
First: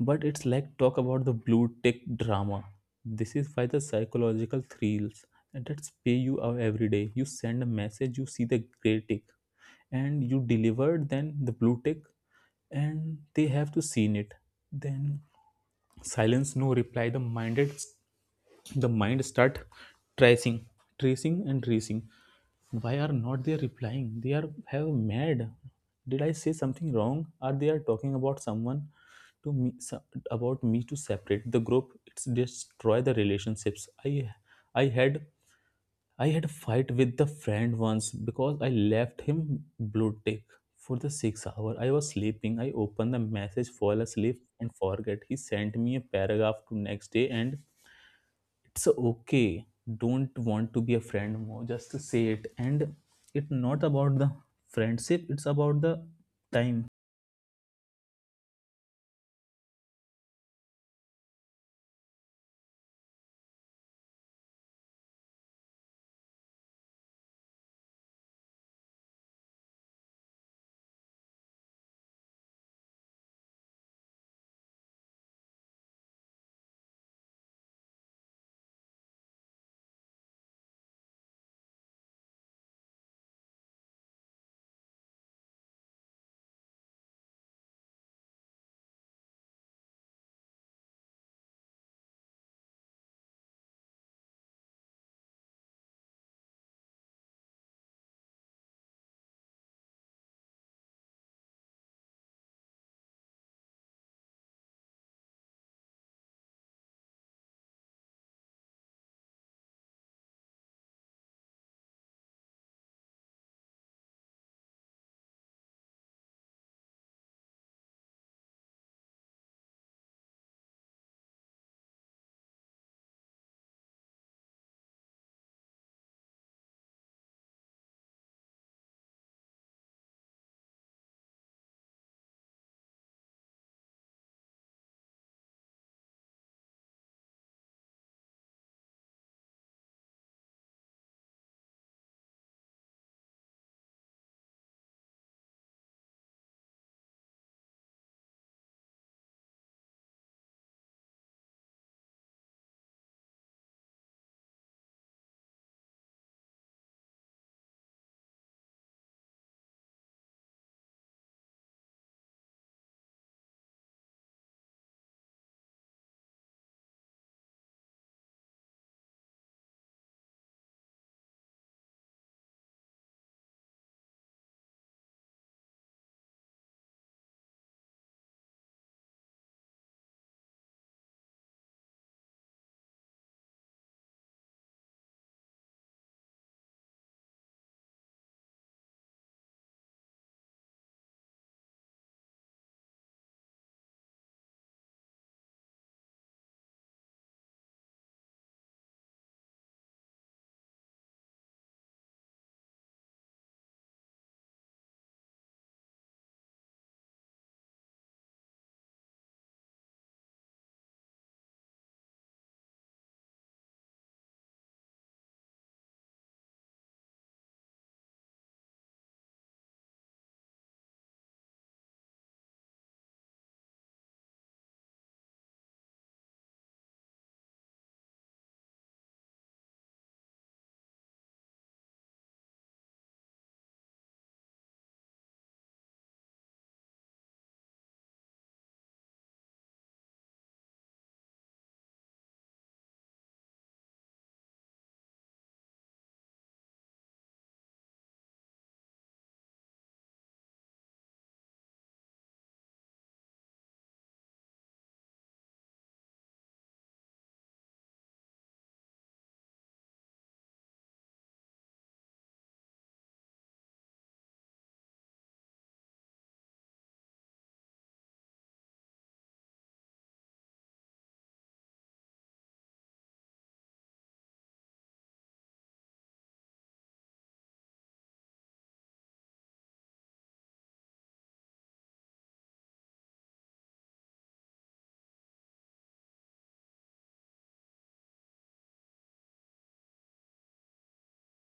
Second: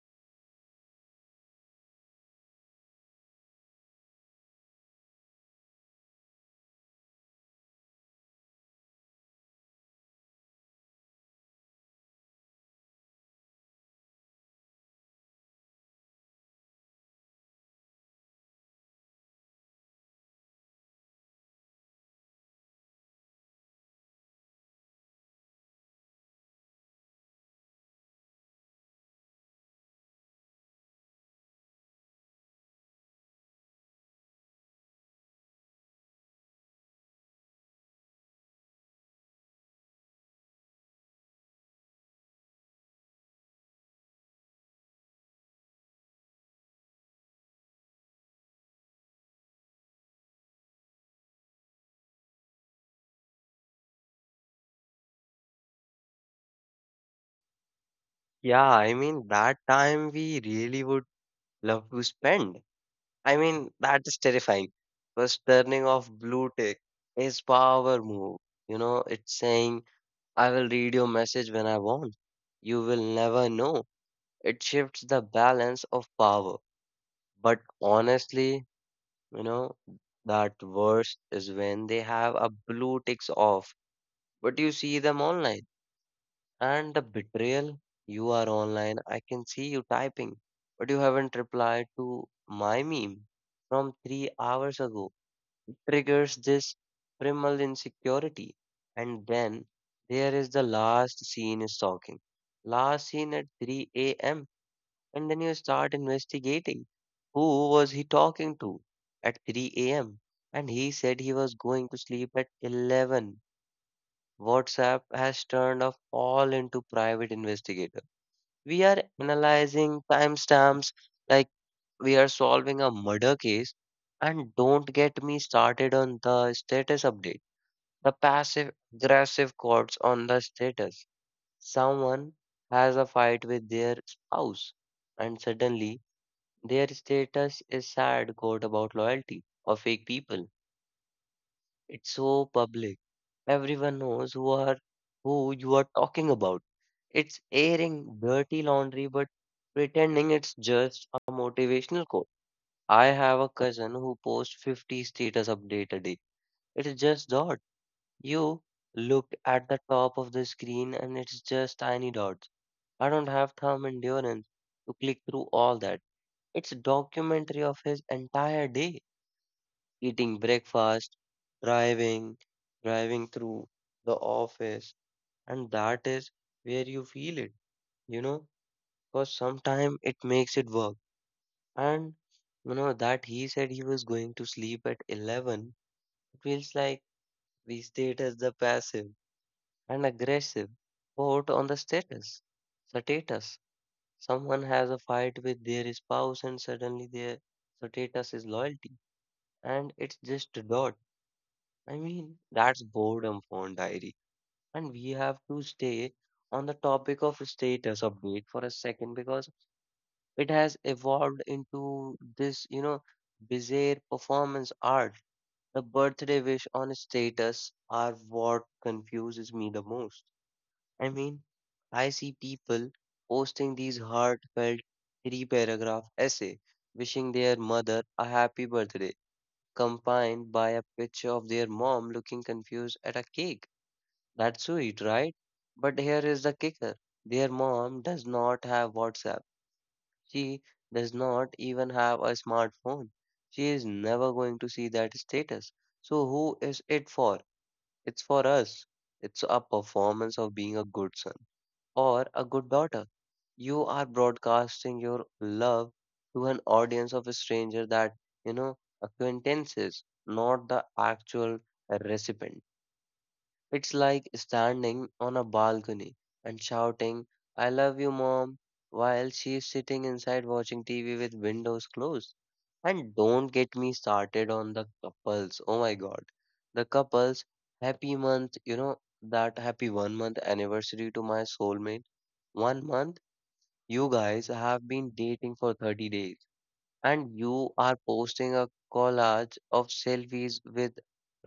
S2: but it's like talk about the blue tick drama. This is why the psychological thrills and that's pay you out every day. You send a message, you see the gray tick, and you deliver then the blue tick, and they have to seen it. Then silence, no reply. The minded, the mind start tracing, tracing and tracing. Why are not they replying? They are have mad. Did I say something wrong? Are they are talking about someone to me so- about me to separate the group? It's destroy the relationships. i i had I had a fight with the friend once because I left him blue tick for the six hour. I was sleeping. I opened the message, fall asleep, and forget. He sent me a paragraph to next day, and it's okay. Don't want to be a friend more. Just to say it, and it's not about the friendship. It's about the time.
S1: Yeah, I mean, that time we really would love to spend. I mean, that is terrifying. First, turning off blue tick is power move. You know, it's saying, I will read your message when I want. You will never know. It shifts the balance of power. But honestly, you know, that worst is when they have a blue ticks off, but you see them online. And the betrayal, you are online, I can see you typing, but you haven't replied to my meme from three hours ago. It triggers this primal insecurity. And then there is the last scene is talking. Last scene at three a m. And then you start investigating. Who was he talking to at three a m? And he said he was going to sleep at eleven. WhatsApp has turned off all into private investigators, we are analyzing timestamps like we are solving a murder case. And don't get me started on the status update, the passive aggressive chords on the status. Someone has a fight with their spouse, and suddenly their status is sad quote about loyalty or fake people. It's so public. Everyone knows who are who you are talking about. It's airing dirty laundry but pretending it's just a motivational quote. I have a cousin who posts fifty status update a day. It's just dot. You look at the top of the screen and it's just tiny dots. I don't have thumb endurance to click through all that. It's a documentary of his entire day, eating breakfast, driving, driving through the office, and that is where you feel it, you know? Because sometimes it makes it work. And you know that he said he was going to sleep at eleven. It feels like we stayed as the passive and aggressive vote on the status. Status. Someone has a fight with their spouse and suddenly their status is loyalty. And it's just a dot. I mean, that's boredom phone diary. And we have to stay on the topic of status update for a second because it has evolved into this, you know, bizarre performance art. The birthday wish on status are what confuses me the most. I mean, I see people posting these heartfelt three paragraph essay wishing their mother a happy birthday, combined by a picture of their mom looking confused at a cake. That's sweet, right? But here is the kicker. Their mom does not have WhatsApp. She does not even have a smartphone. She is never going to see that status. So who is it for? It's for us. It's a performance of being a good son or a good daughter. You are broadcasting your love to an audience of a stranger that, you know, acquaintances, not the actual recipient. It's like standing on a balcony and shouting, I love you, mom, while she's sitting inside watching T V with windows closed. And don't get me started on the couples. Oh my god. The couples, happy month, you know, that happy one month anniversary to my soulmate. One month, you guys have been dating for thirty days and you are posting a collage of selfies with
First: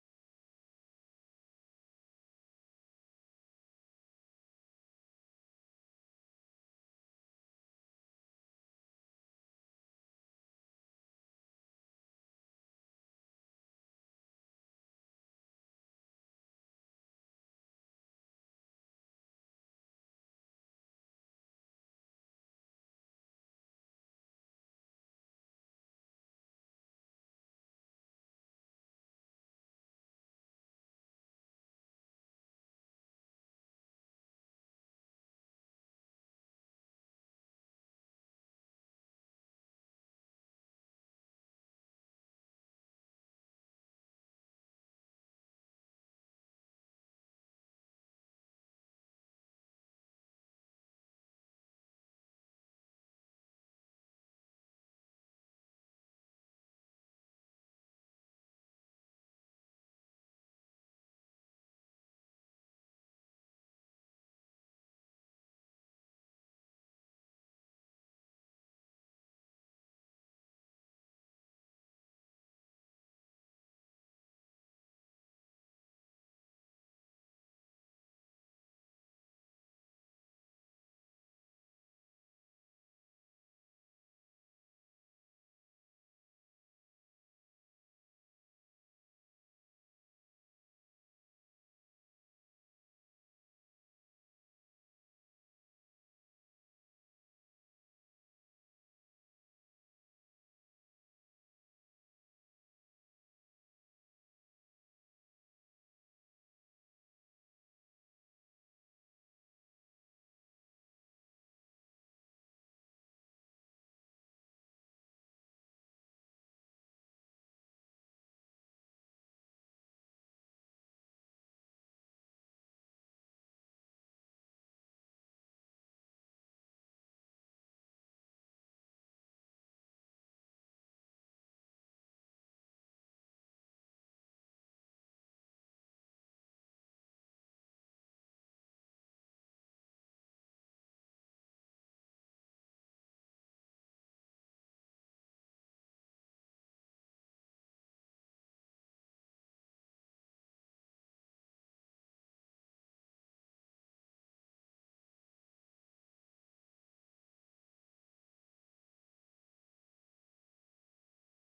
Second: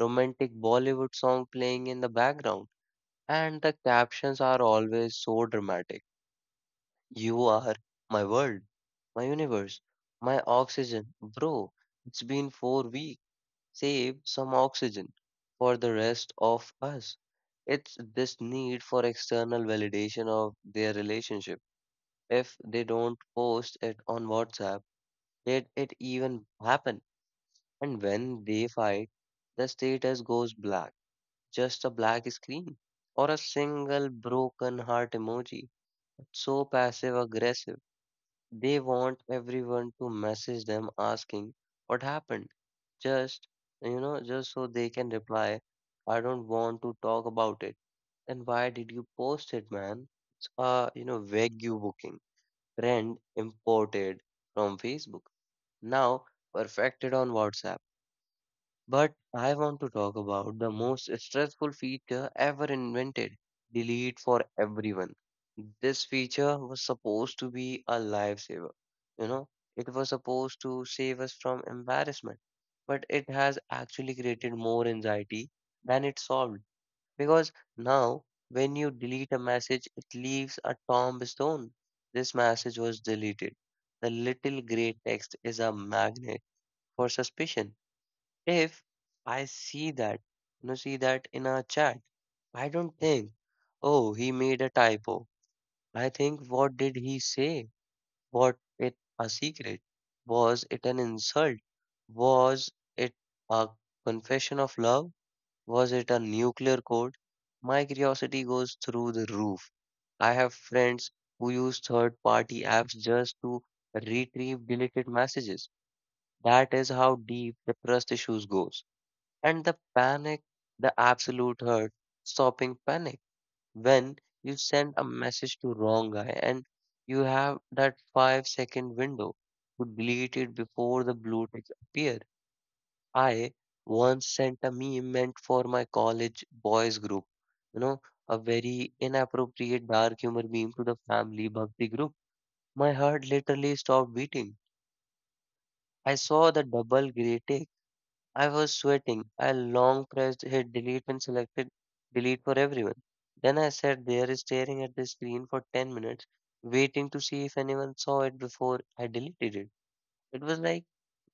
S1: romantic Bollywood song playing in the background. And the captions are always so dramatic. You are my world, my universe, my oxygen. Bro, it's been four weeks. Save some oxygen for the rest of us. It's this need for external validation of their relationship. If they don't post it on WhatsApp, did it even happen? And when they fight, the status goes black. Just a black screen or a single broken heart emoji. So passive aggressive. They want everyone to message them asking what happened. Just, you know, just so they can reply, I don't want to talk about it. And why did you post it, man? It's a, you know, Wagyu booking trend imported from Facebook. Now perfected on WhatsApp. But I want to talk about the most stressful feature ever invented, delete for everyone. This feature was supposed to be a lifesaver. You know, it was supposed to save us from embarrassment, but it has actually created more anxiety than it solved. Because now, when you delete a message, it leaves a tombstone. This message was deleted. The little gray text is a magnet for suspicion if I see that, you know, see that in a chat, I don't think, oh, he made a typo. I think, what did he say? What it a secret? Was it an insult? Was it a confession of love? Was it a nuclear code? My curiosity goes through the roof. I have friends who use third party apps just to retrieve deleted messages. That is how deep the trust issues goes. And the panic, the absolute hurt, stopping panic. When you send a message to wrong guy and you have that five second window to delete it before the blue ticks appear. I once sent a meme meant for my college boys group, you know, a very inappropriate dark humor meme to the family bhakti group. My heart literally stopped beating. I saw the double gray tick. I was sweating. I long pressed hit delete and selected delete for everyone. Then I sat there staring at the screen for ten minutes, waiting to see if anyone saw it before I deleted it. It was like,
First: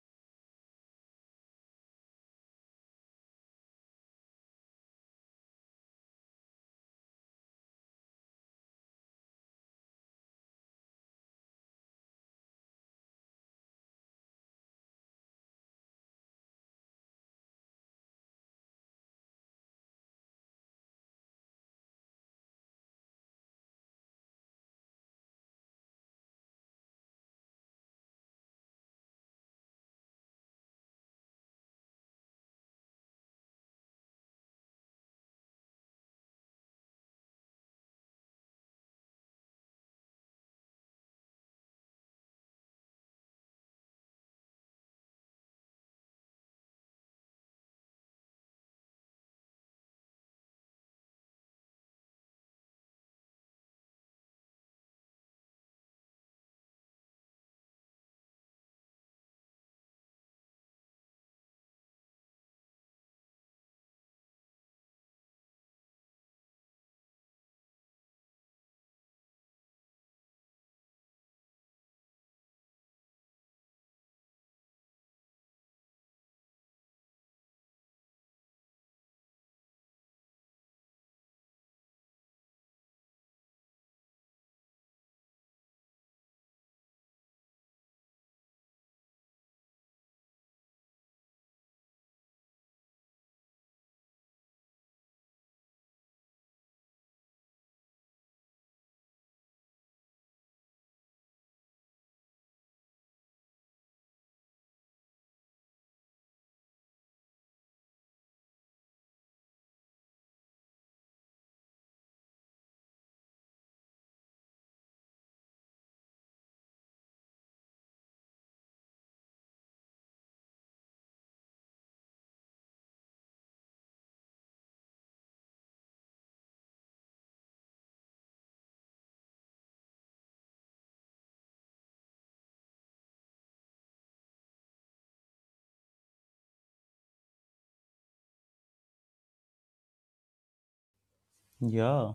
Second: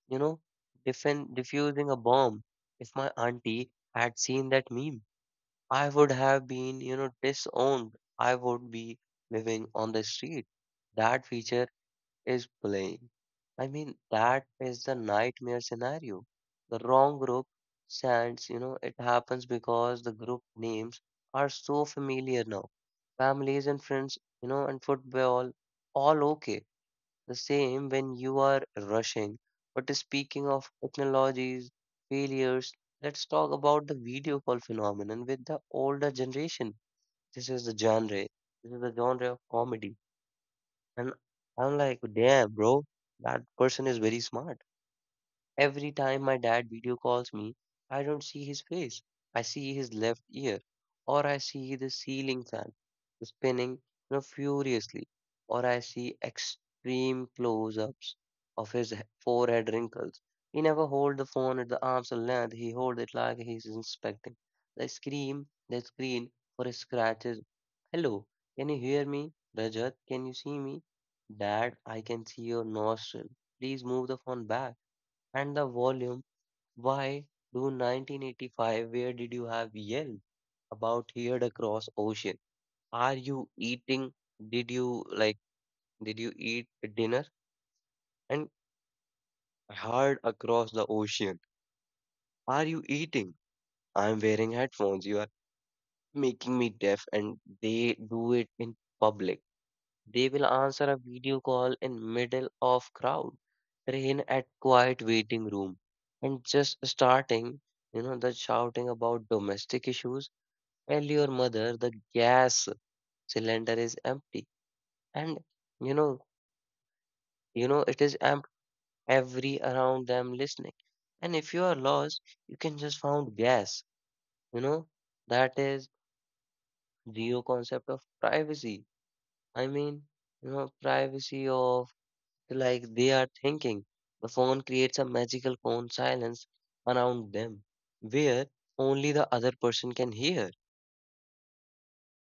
S1: you know, defend, diffusing a bomb. If my auntie had seen that meme, I would have been, you know, disowned. I would be living on the street. That feature is playing. I mean, that is the nightmare scenario. The wrong group sends, you know, it happens because the group names are so familiar now. Families and friends, you know, and football, all okay. The same when you are rushing. But speaking of technologies, failures, let's talk about the video call phenomenon with the older generation. This is the genre. This is the genre of comedy and I'm like, damn, bro, that person is very smart. Every time my dad video calls me, I don't see his face. I see his left ear, or I see the ceiling fan spinning you know, furiously, or I see extreme close ups of his he- forehead wrinkles. He never hold the phone at the arm's length, he hold it like he's inspecting. They scream, they screen for his scratches. Hello, can you hear me? Rajat, can you see me? Dad, I can see your nostril. Please move the phone back and the volume. Why do nineteen eighty-five? Where did you have yell about heard across ocean? Are you eating? Did you like? Did you eat dinner and heard across the ocean? Are you eating? I'm wearing headphones. You are making me deaf, and they do it in public. They will answer a video call in middle of crowd, rain at quiet waiting room, and just starting, you know, the shouting about domestic issues. Tell your mother the gas cylinder is empty, and you know, you know, it is empty. Every around them listening, and if you are lost, you can just found gas. You know, that is zero concept of privacy. I mean, you know, privacy of like they are thinking. The phone creates a magical phone silence around them where only the other person can hear.
S2: Yeah,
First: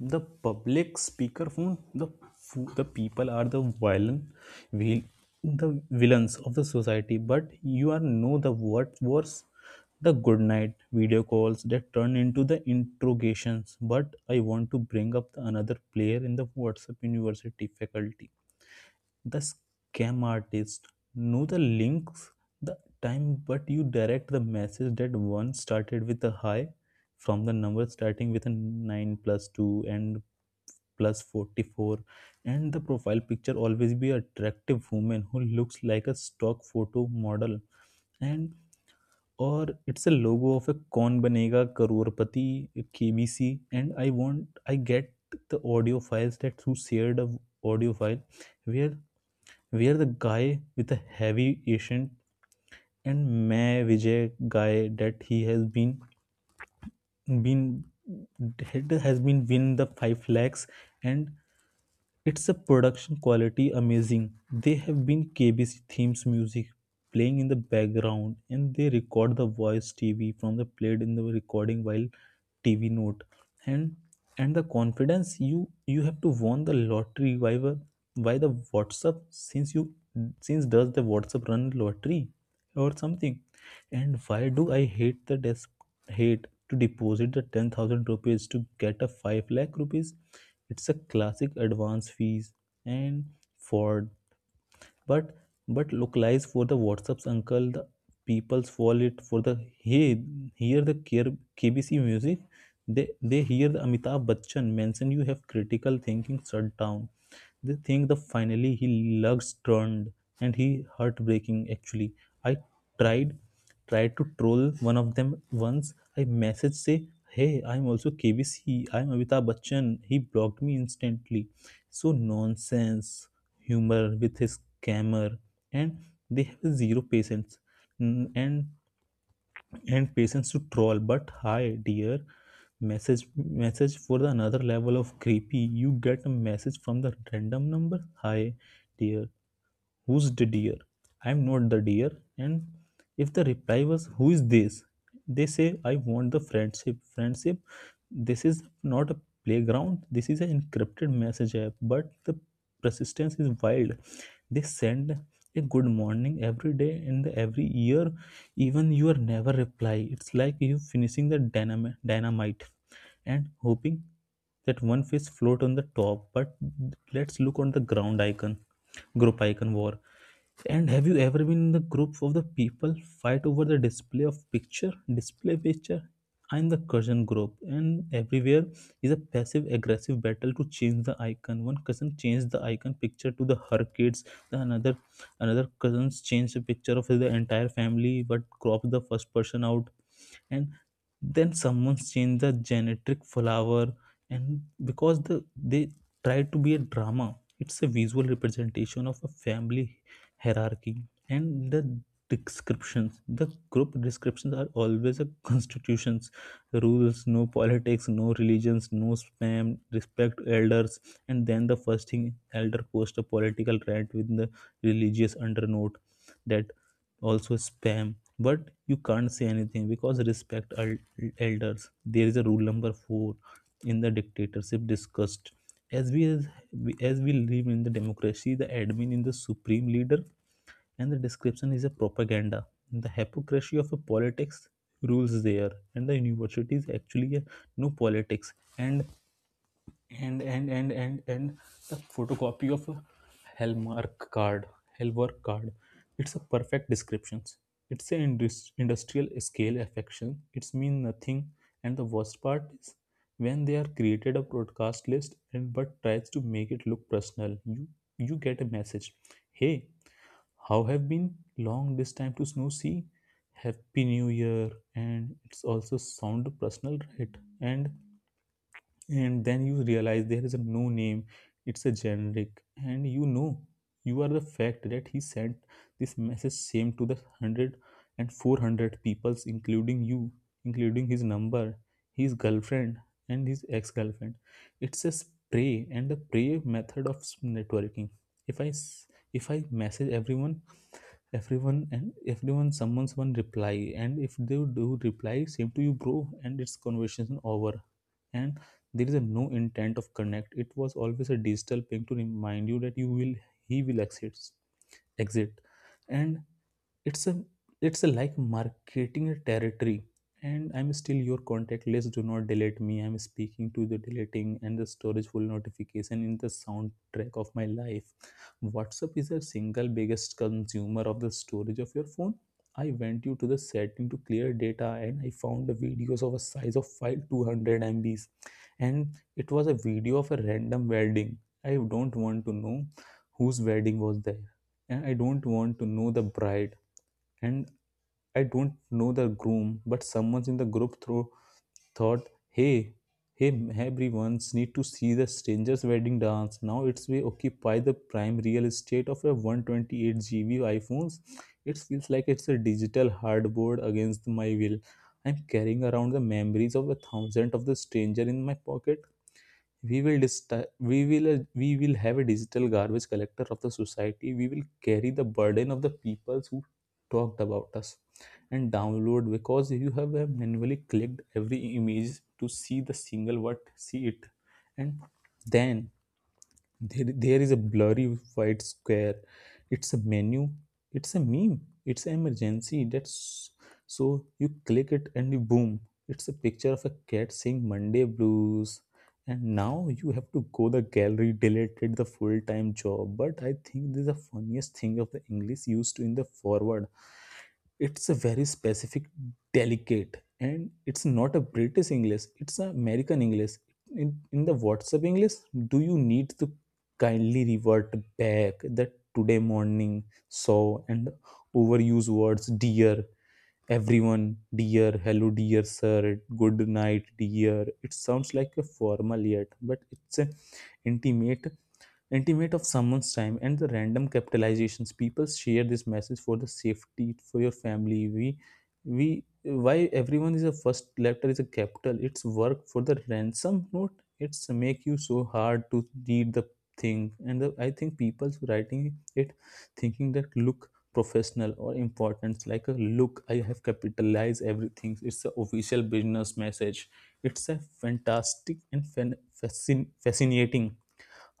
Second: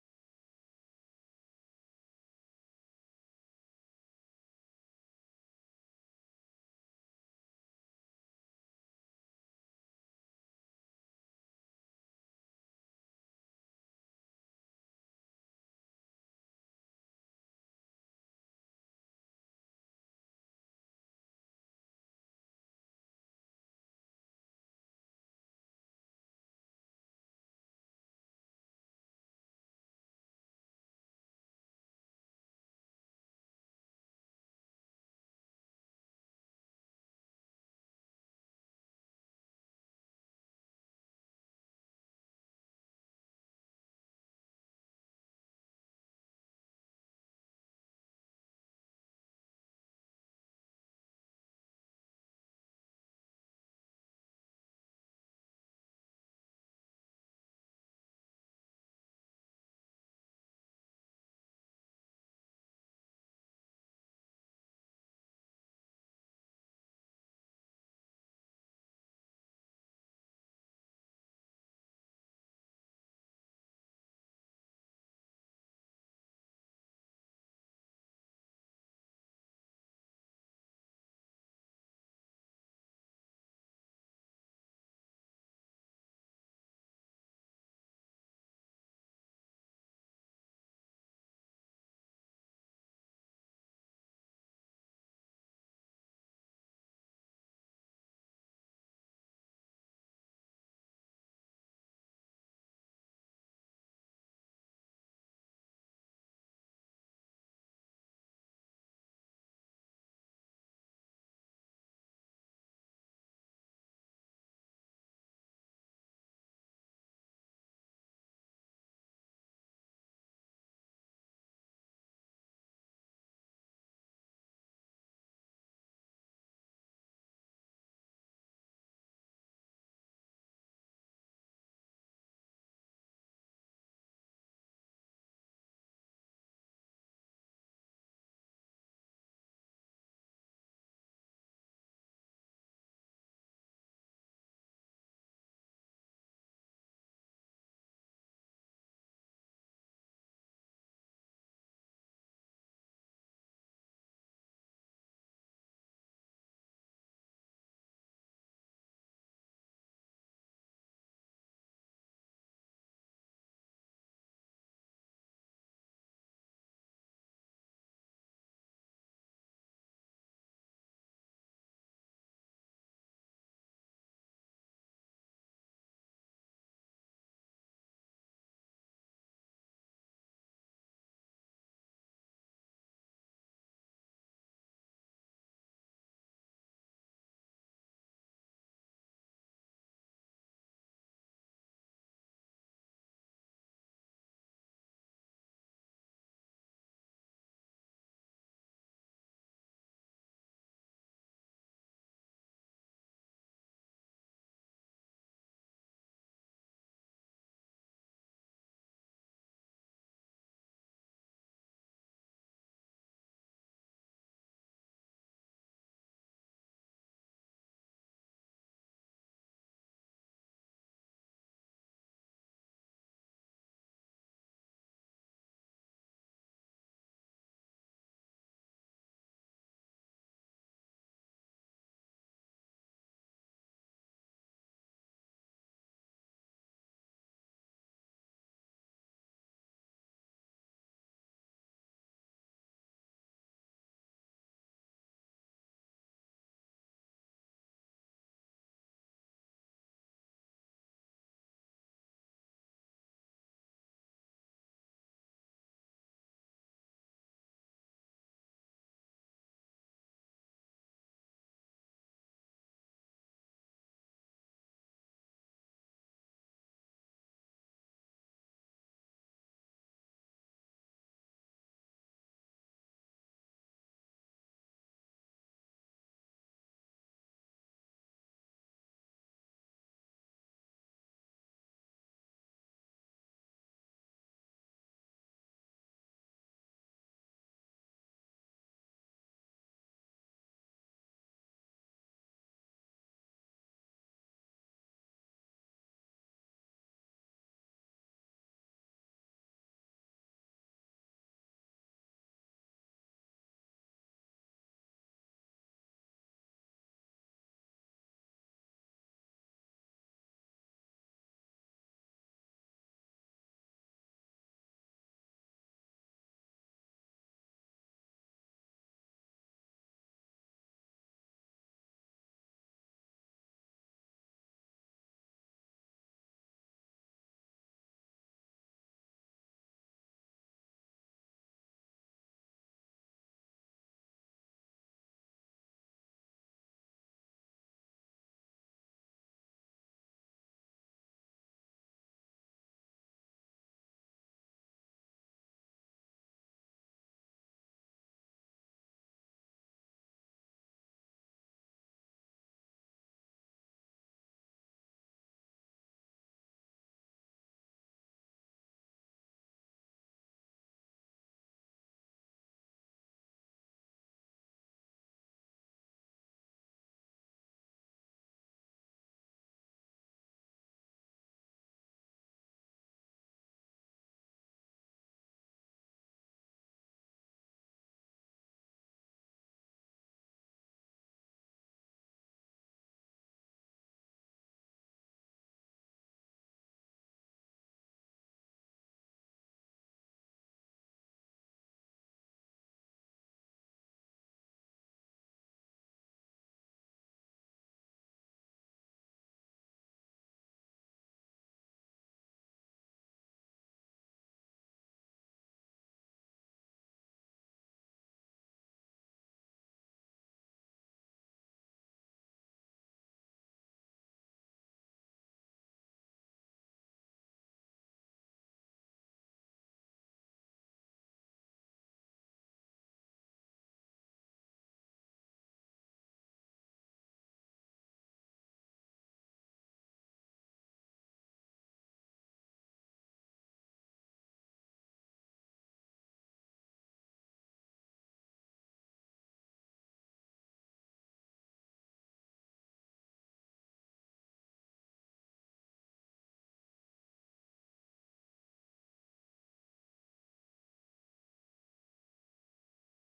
S2: the public speaker speakerphone, the fo- the people are the villain, will the villains of the society. But you are know the what worse, the good night video calls that turn into the interrogations. But I want to bring up the another player in the WhatsApp University faculty, the scam artist know the links, the time, but you direct the message that one started with a high from the number starting with a nine plus two and plus forty-four, and the profile picture always be attractive woman who looks like a stock photo model. And और it's a logo of एक Kaun Banega Crorepati KBC and I want I get the audio files text shared a audio file where where the guy with a heavy accent and मैं Vijay guy that he has been been Haider has been been the पाँच lakh. It's a production quality amazing. They have been K B C themes music playing in the background, and they record the voice T V from the played in the recording while T V note. And and the confidence you you have to won the lottery. Why wa- why the WhatsApp since you since does the WhatsApp run lottery or something? And why do I hate the desk, hate to deposit the ten thousand rupees to get a five lakh rupees? It's a classic advance fees. And for, but but localize for the whatsapp's uncle, the people's wallet for the hey, hear the K- kbc music. They they hear the amitabh bachchan mention, you have critical thinking shut down. They think the finally he lugs turned, and he heartbreaking actually. I tried tried to troll one of them once. I messaged say, "Hey, I'm also K B C. I'm Amitabh Bachchan." He blocked me instantly. So nonsense, humor with his camera, and they have zero patience mm, and and patience to troll. But hi, dear, message message for the another level of creepy. You get a message from the random number, "Hi, dear." Who's the dear? I'm not the dear. And if the reply was, "Who is this?" they say, "I want the friendship friendship." This is not a playground. This is an encrypted message app, but the persistence is wild. They send a good morning every day and the every year even you are never reply. It's like you finishing the dynamite dynamite and hoping that one face float on the top. But let's look on the ground icon group icon war. And have you ever been in the group of the people fight over the display of picture display picture? I'm the cousin group, and everywhere is a passive aggressive battle to change the icon. One cousin changed the icon picture to the her kids. The another another cousins changed the picture of the entire family but cropped the first person out. And then someone changed the genetic flower. And because the they tried to be a drama, it's a visual representation of a family hierarchy. And the descriptions the group descriptions are always a constitutions. Rules: no politics, no religions, no spam, respect elders. And then the first thing elder post a political rant with the religious undernote, that also spam. But you can't say anything because respect elders. There is a rule number four in the dictatorship discussed. As we as we, as we live in the democracy, the admin is the supreme leader, and the description is a propaganda. The hypocrisy of a politics rules there, and the university is actually a no politics, and and and and and and the photocopy of a hallmark card hallmark card. It's a perfect descriptions. It's an indus- industrial scale affection, it's mean nothing. And the worst part is when they are created a broadcast list and but tries to make it look personal. You you get a message, "Hey, how have been long this time to snow see, happy new year," and it's also sound personal right. And and then you realize there is a no name. It's a generic. And you know, you are the fact that he sent this message same to the one hundred and four hundred peoples including you, including his number, his girlfriend, and his ex-girlfriend. It's a spray and the prey method of networking. if i s- if I message everyone everyone and everyone someone's one reply. And if they do reply same to you bro, and it's conversation over. And there is a no intent of connect. It was always a digital ping to remind you that you will he will exit exit. And it's a it's a like marketing a territory. And I'm still your contact list, do not delete me. I'm speaking to the deleting and the storage full notification in the soundtrack of my life. WhatsApp is the single biggest consumer of the storage of your phone. I went you to the setting to clear data, and I found the videos of a size of file two hundred megabytes. And it was a video of a random wedding. I don't want to know whose wedding was there, and I don't want to know the bride. And I don't know the groom, but someone in the group throw thought, hey, hey, everyone's need to see the stranger's wedding dance. Now it's we occupy the prime real estate of a one hundred twenty-eight gigabytes iPhones. It feels like it's a digital hardboard against my will. I'm carrying around the memories of a thousand of the stranger in my pocket. we will dist- we will we will have a digital garbage collector of the society. We will carry the burden of the peoples who talked about us and download because you have uh, manually clicked every image to see the single word, see it. And then there, there is a blurry white square. It's a menu, it's a meme, it's an emergency. That's so you click it and you boom, it's a picture of a cat saying Monday blues. And now you have to go the gallery deleted the full-time job. But I think this is the funniest thing of the English used to in the forward. It's a very specific delicate, and it's not a British English, it's an American English. In, in the WhatsApp English, do you need to kindly revert back that today morning saw. And overuse words, dear everyone, dear hello, dear sir, good night dear. It sounds like a formal yet, but it's an intimate intimate of someone's time. And the random capitalizations, people share this message for the safety for your family. We we why everyone is a first letter is a capital, it's work for the ransom note. It's make you so hard to read the thing. And the, I think people's writing it thinking that look professional or importance. Like, a look, I have capitalized everything, it's a official business message. It's a fantastic and fan, fascin, fascinating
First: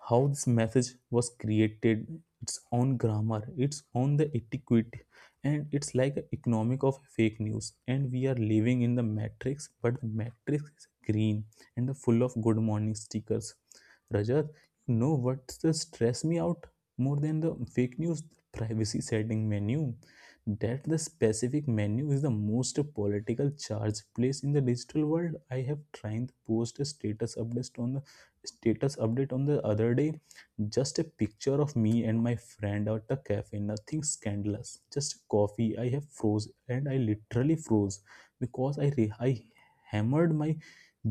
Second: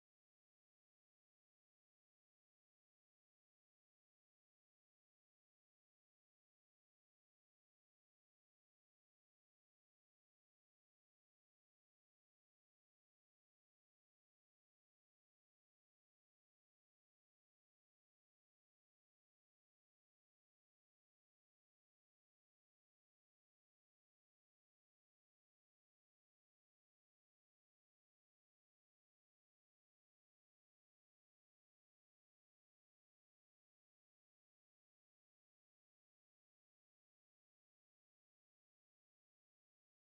S2: how this message was created. Its own grammar, its own the etiquette. And it's like a economic of fake news, and we are living in the matrix, but the matrix is green and the full of good morning stickers. Rajat, you know what's the stress me out more than the fake news? The privacy setting menu. That the specific menu is the most political charge place in the digital world. I have tried to post a status update on the status update on the other day, just a picture of me and my friend at a cafe, nothing scandalous. Just coffee. I have froze, and I literally froze because I re- I hammered my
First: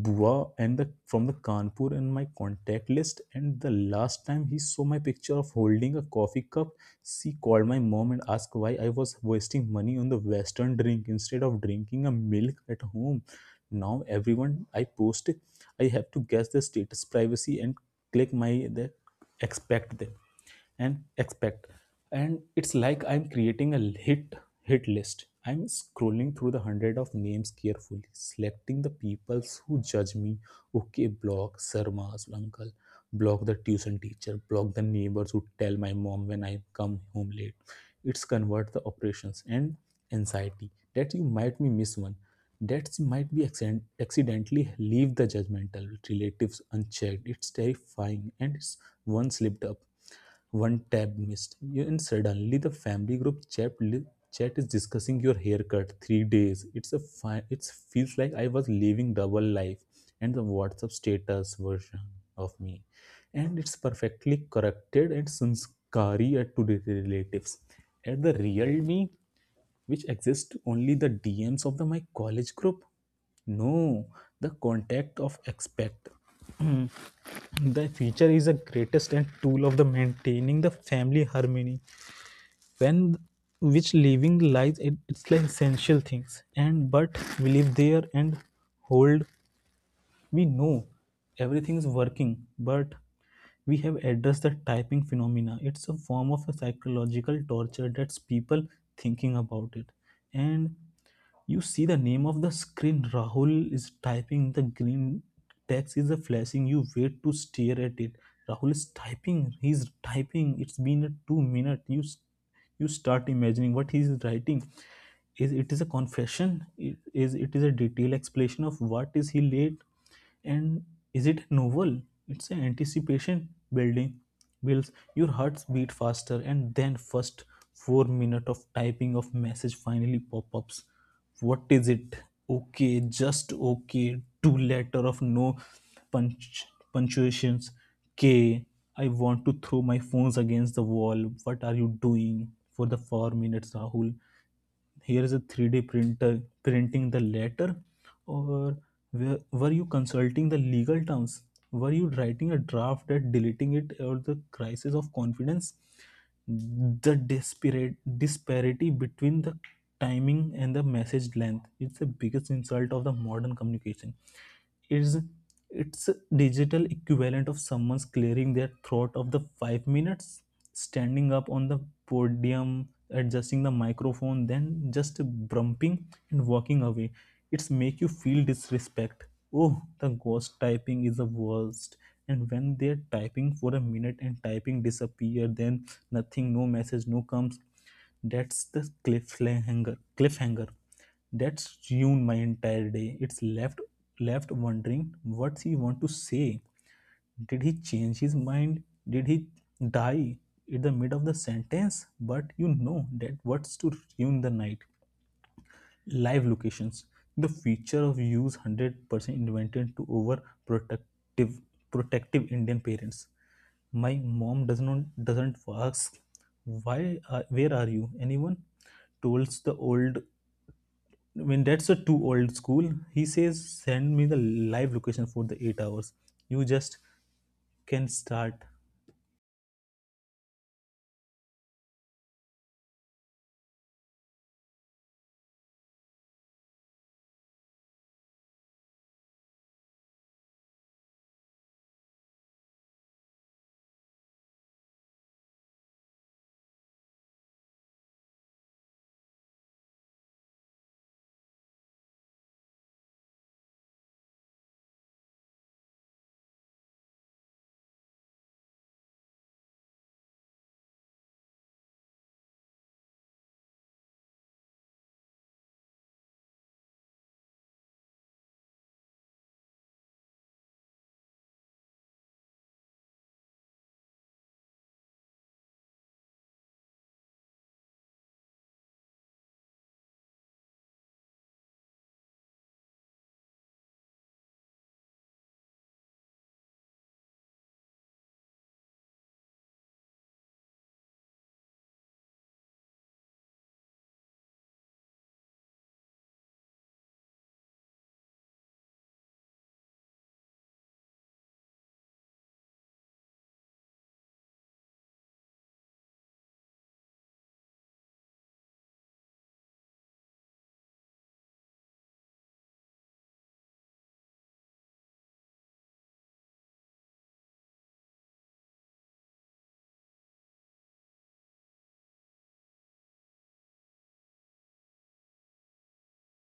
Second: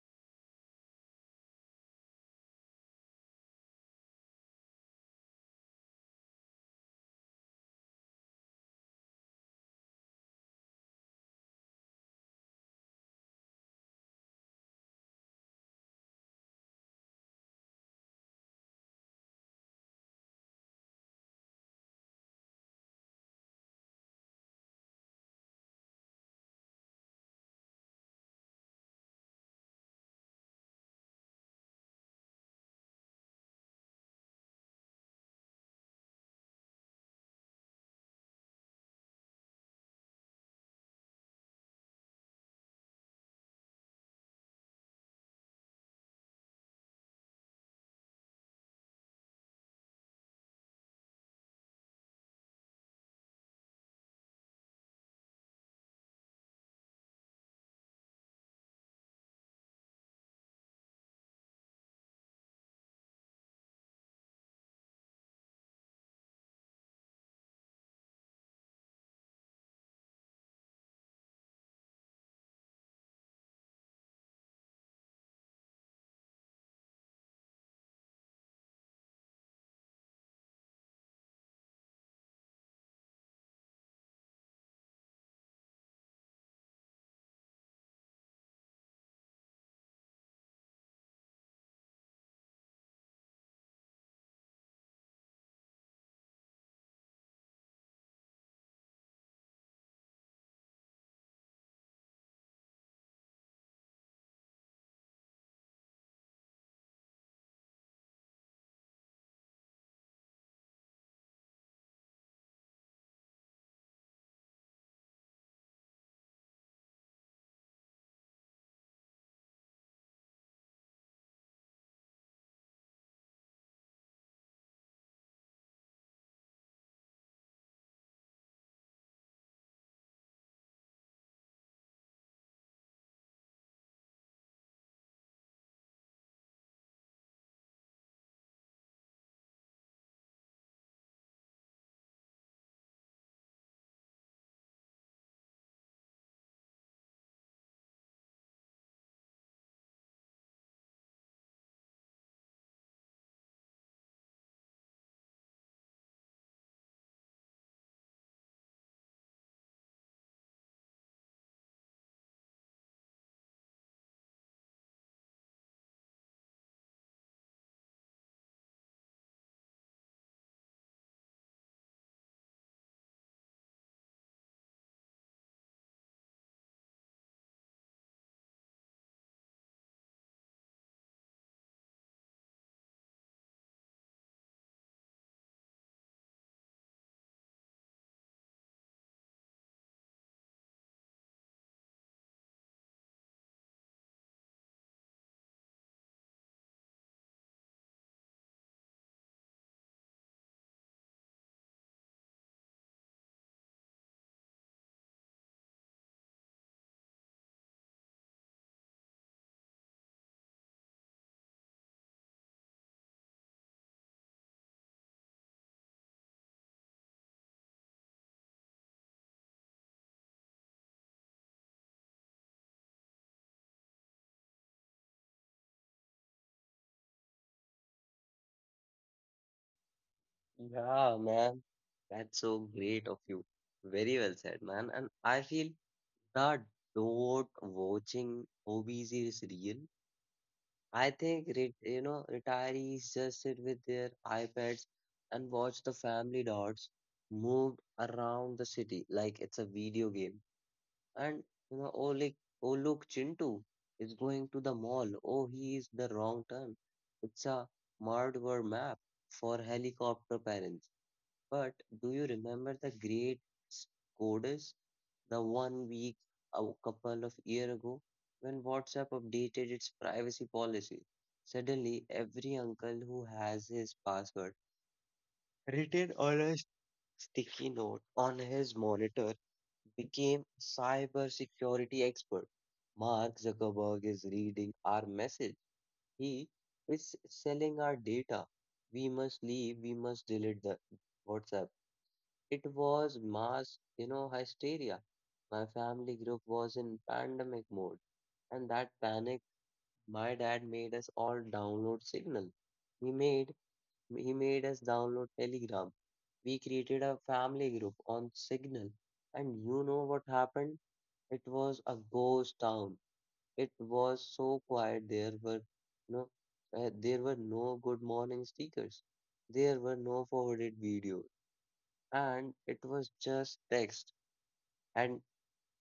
S2: bua and the from the Kanpur and my contact list. And the last time he saw my picture of holding a coffee cup, she called my mom and asked why I was wasting money on the Western drink instead of drinking a milk at home. Now everyone I post, I have to guess the status privacy and click my the expect them and expect. And it's like I'm creating a hit hit list. I'm scrolling through the hundred of names, carefully selecting the peoples who judge me. Okay, block Sarma's uncle, block the tuition teacher, block the neighbors who tell my mom when I come home late. It's convert the operations and anxiety that you might be miss one, that might be accident accidentally leave the judgmental relatives unchecked. It's terrifying. And it's one slipped up, one tab missed, you- and suddenly the family group chat, chat is discussing your haircut. Three days. It's a fine. It feels like I was living double life, and the WhatsApp status version of me, and it's perfectly corrected and sanskari at to the relatives. At the real me, which exists only the D Ms of the my college group. No, the contact of expect. The future is the greatest and tool of the maintaining the family harmony when which living lies it- it's like essential things. And but we live there and hold, we know everything is working, but we have addressed the typing phenomena. It's a form of a psychological torture that's people thinking about it. And you see the name of the screen, Rahul is typing, the green text is a flashing, you wait to stare at it. Rahul is typing, he's typing, it's been a two minute. You s- you start imagining what he is writing. Is it is a confession, it is it is a detailed explanation of what is he late? And, is it novel? It's an anticipation building. Builds your hearts beat faster, and then first four minute of typing of message finally pop ups. What is it? Okay, just okay. Two letter of no punch punctuations. K. I want to throw my phones against the wall. What are you doing for the four minutes, Rahul? Here is a three d printer printing the letter. Or were, were you consulting the legal terms? Were you writing a draft and deleting it? Or the crisis of confidence? The disparate disparity between the timing and the message length, it's the biggest insult of the modern communication. Is, it's digital equivalent of someone's clearing their throat of the five minutes, standing up on the podium adjusting the microphone, then just brumping and walking away. It's make you feel disrespect. Oh the ghost typing is the worst. And when they're typing for a minute and typing disappear, then nothing, no message no comes. That's the cliffhanger cliffhanger that's ruined my entire day. It's left left wondering what he want to say. Did he change his mind? Did he die in the mid of the sentence? But you know that what's to ruin the night. Live locations. The feature of use one hundred percent invented to over protective protective Indian parents. My mom does not doesn't ask why are, where are you? Anyone? Tells the old. I mean, that's a too old school. He says, send me the live location for the eight hours. You just can start.
S1: Yeah, man, that's so great of you. Very well said, man. And I feel that do watching hobbies is real. I think, re- you know, retirees just sit with their iPads and watch the family dots moved around the city like it's a video game. And you know, oh like oh look, Chintu is going to the mall. Oh, he is the wrong turn. It's a Mardwar map for helicopter parents. But do you remember the great Scotus, the one week a couple of year ago when WhatsApp updated its privacy policy? Suddenly, every uncle who has his password written on a sticky note on his monitor became cybersecurity expert. Mark Zuckerberg is reading our message. He is selling our data. We must leave. We must delete the WhatsApp. It was mass, you know, hysteria. My family group was in pandemic mode, and that panic, my dad made us all download Signal. He made he made us download Telegram. We created a family group on Signal, and you know what happened? It was a ghost town. It was so quiet. There were no, uh, there were no good morning stickers. There were no forwarded videos, and it was just text. And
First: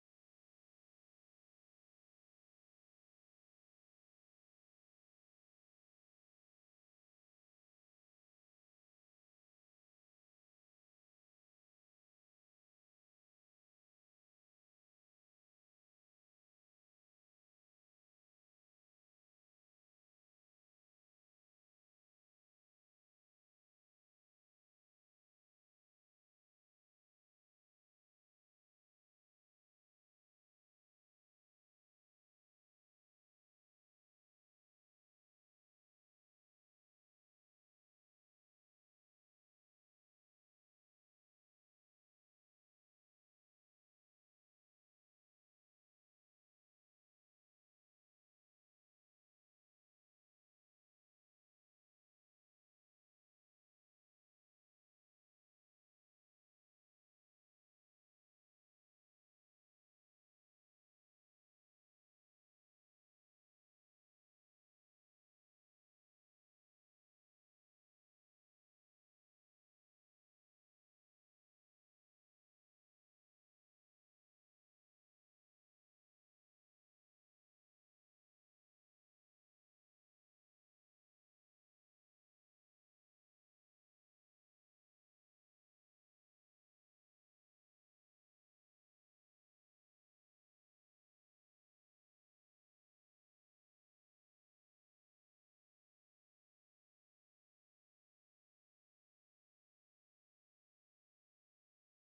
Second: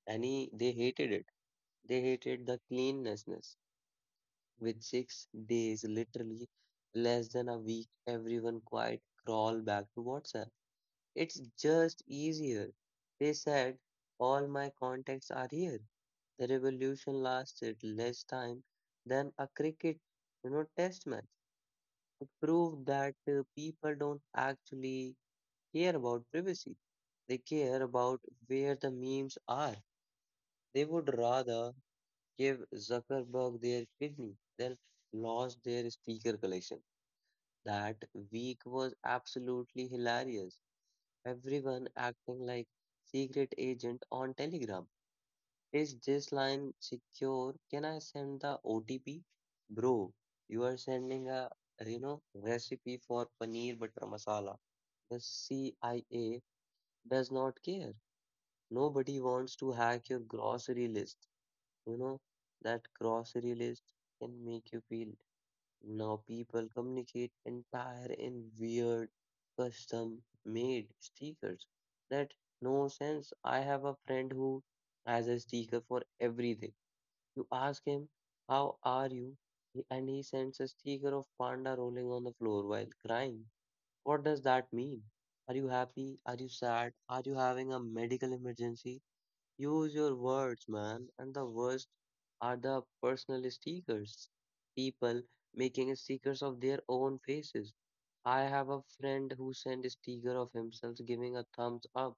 S1: any they hated it. They hated the cleanlessness. With six days, literally less than a week, everyone quite crawled back to WhatsApp. It's just easier. They said, All my contacts are here. The revolution lasted less time than a cricket, you know, test match. It proved that uh, people don't actually care about privacy. They care about where the memes are. They would rather give Zuckerberg their kidney than lost their speaker collection. That week was absolutely hilarious. Everyone acting like secret agent on Telegram. Is this line secure? Can I send the O T P? Bro, you are sending a you know recipe for paneer butter masala. The C I A does not care. Nobody wants to hack your grocery list. You know, that grocery list can make you feel now people communicate entire in weird custom made stickers that no sense. I have a friend who has a sticker for everything. You ask him, How are you? He- And he sends a sticker of panda rolling on the floor while crying. What does that mean? Are you happy? Are you sad? Are you having a medical emergency? Use your words, man. And the worst are the personal stickers. People making stickers of their own faces. I have a friend who sent a sticker of himself giving a thumbs up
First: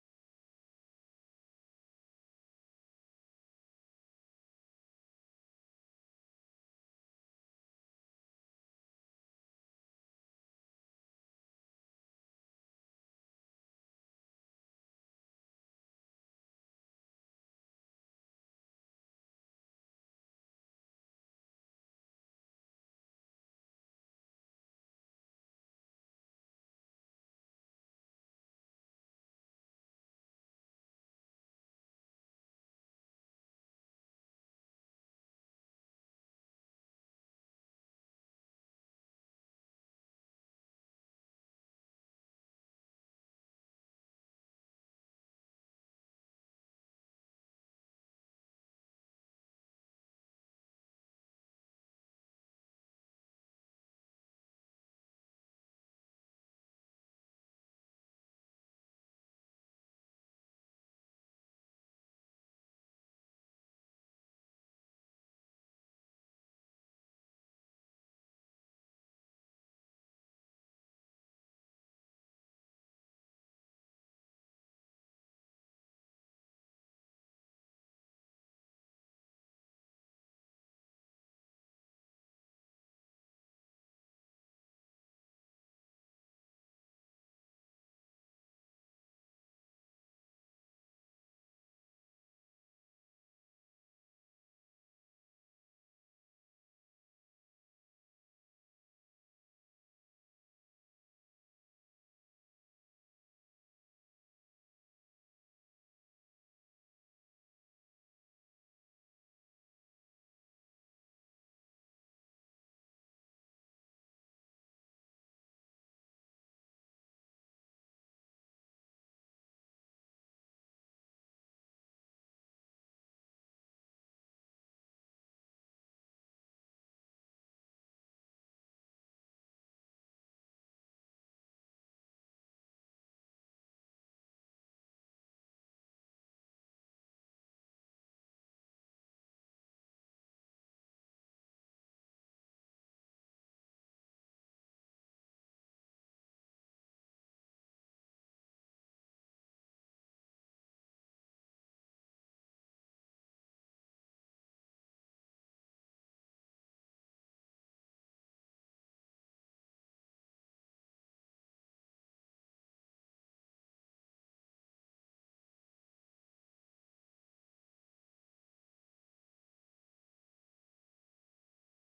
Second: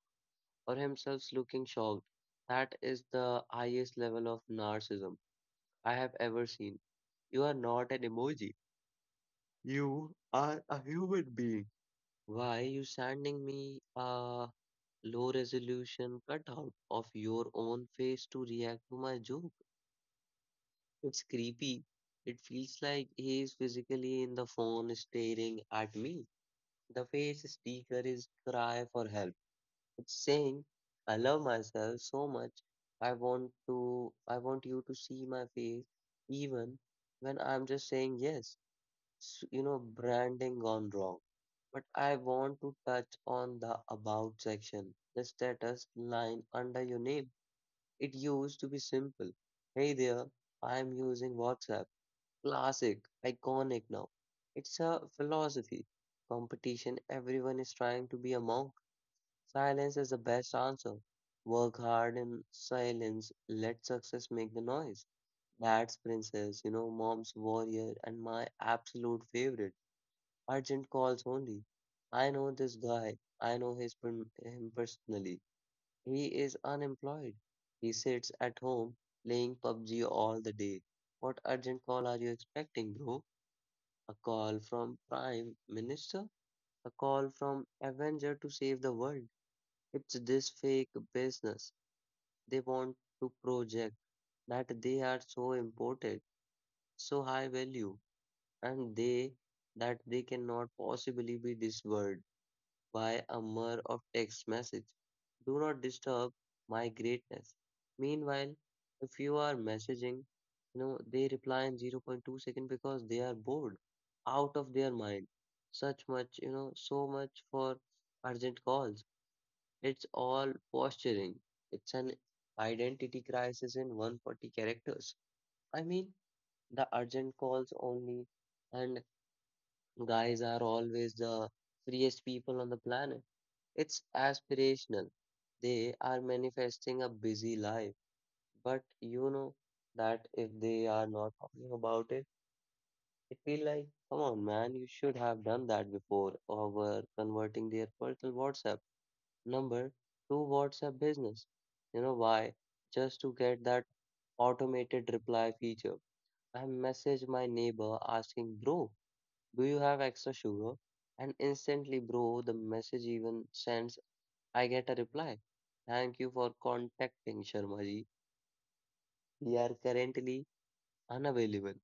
S1: or himself looking shocked. That is the highest level of narcissism I have ever seen. You are not an emoji. You are a human being. Why you sending me a low resolution cutout of your own face to react to my joke? It's creepy. It feels like he is physically in the phone staring at me. The face sticker is cry for help. It's saying, I love myself so much. I want to I want you to see my face even when I'm just saying yes. S- You know, branding gone wrong. But I want to touch on the about section, the status line under your name. It used to be simple. Hey there, I'm using WhatsApp. Classic, iconic now. It's a philosophy. Competition, everyone is trying to be a monk. Silence is the best answer. Work hard in silence. Let success make the noise. Dad's princess, you know, mom's warrior, and my absolute favorite, urgent calls only. I know this guy. I know his per- him personally. He is unemployed. He sits at home playing PUBG all the day. What urgent call are you expecting, bro? A call from Prime Minister, a call from Avenger to save the world. It's this fake business. They want to project that they are so important, so high value, and they that they cannot possibly be this world by a mur of text message. Do not disturb my greatness. Meanwhile, if you are messaging, you know, they reply in zero point zero point two second because they are bored, out of their mind. Such much, you know, so much for urgent calls. It's all posturing. It's an identity crisis in one hundred forty characters. I mean, the urgent calls only and Guys are always the freest people on the planet. It's aspirational. They are manifesting a busy life. But you know that if they are not talking about it, it feel like, come on, man, you should have done that before or were converting their personal WhatsApp number to WhatsApp business. You know why? Just to get that automated reply feature. I message my neighbor asking, bro, do you have extra sugar? And instantly, bro, the message even sends, I get a reply. Thank you for contacting Sharma ji. We are currently unavailable.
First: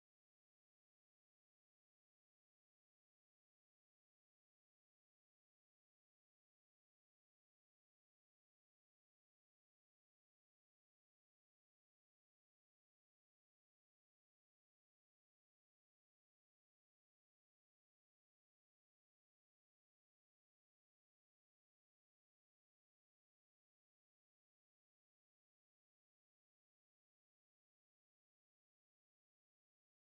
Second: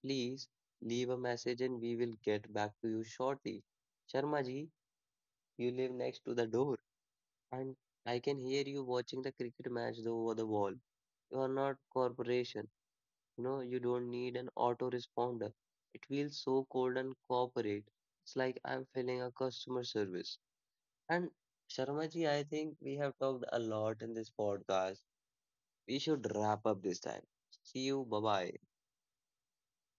S1: Please leave a message and we will get back to you shortly. Sharma ji, you live next to the door and I can hear you watching the cricket match though over the wall. You are not corporation. You know, you don't need an autoresponder. It feels so cold and corporate. It's like I'm filling a customer service. And Sharmaji, I think we have talked a lot in this podcast. We should wrap up this time. See you. Bye bye.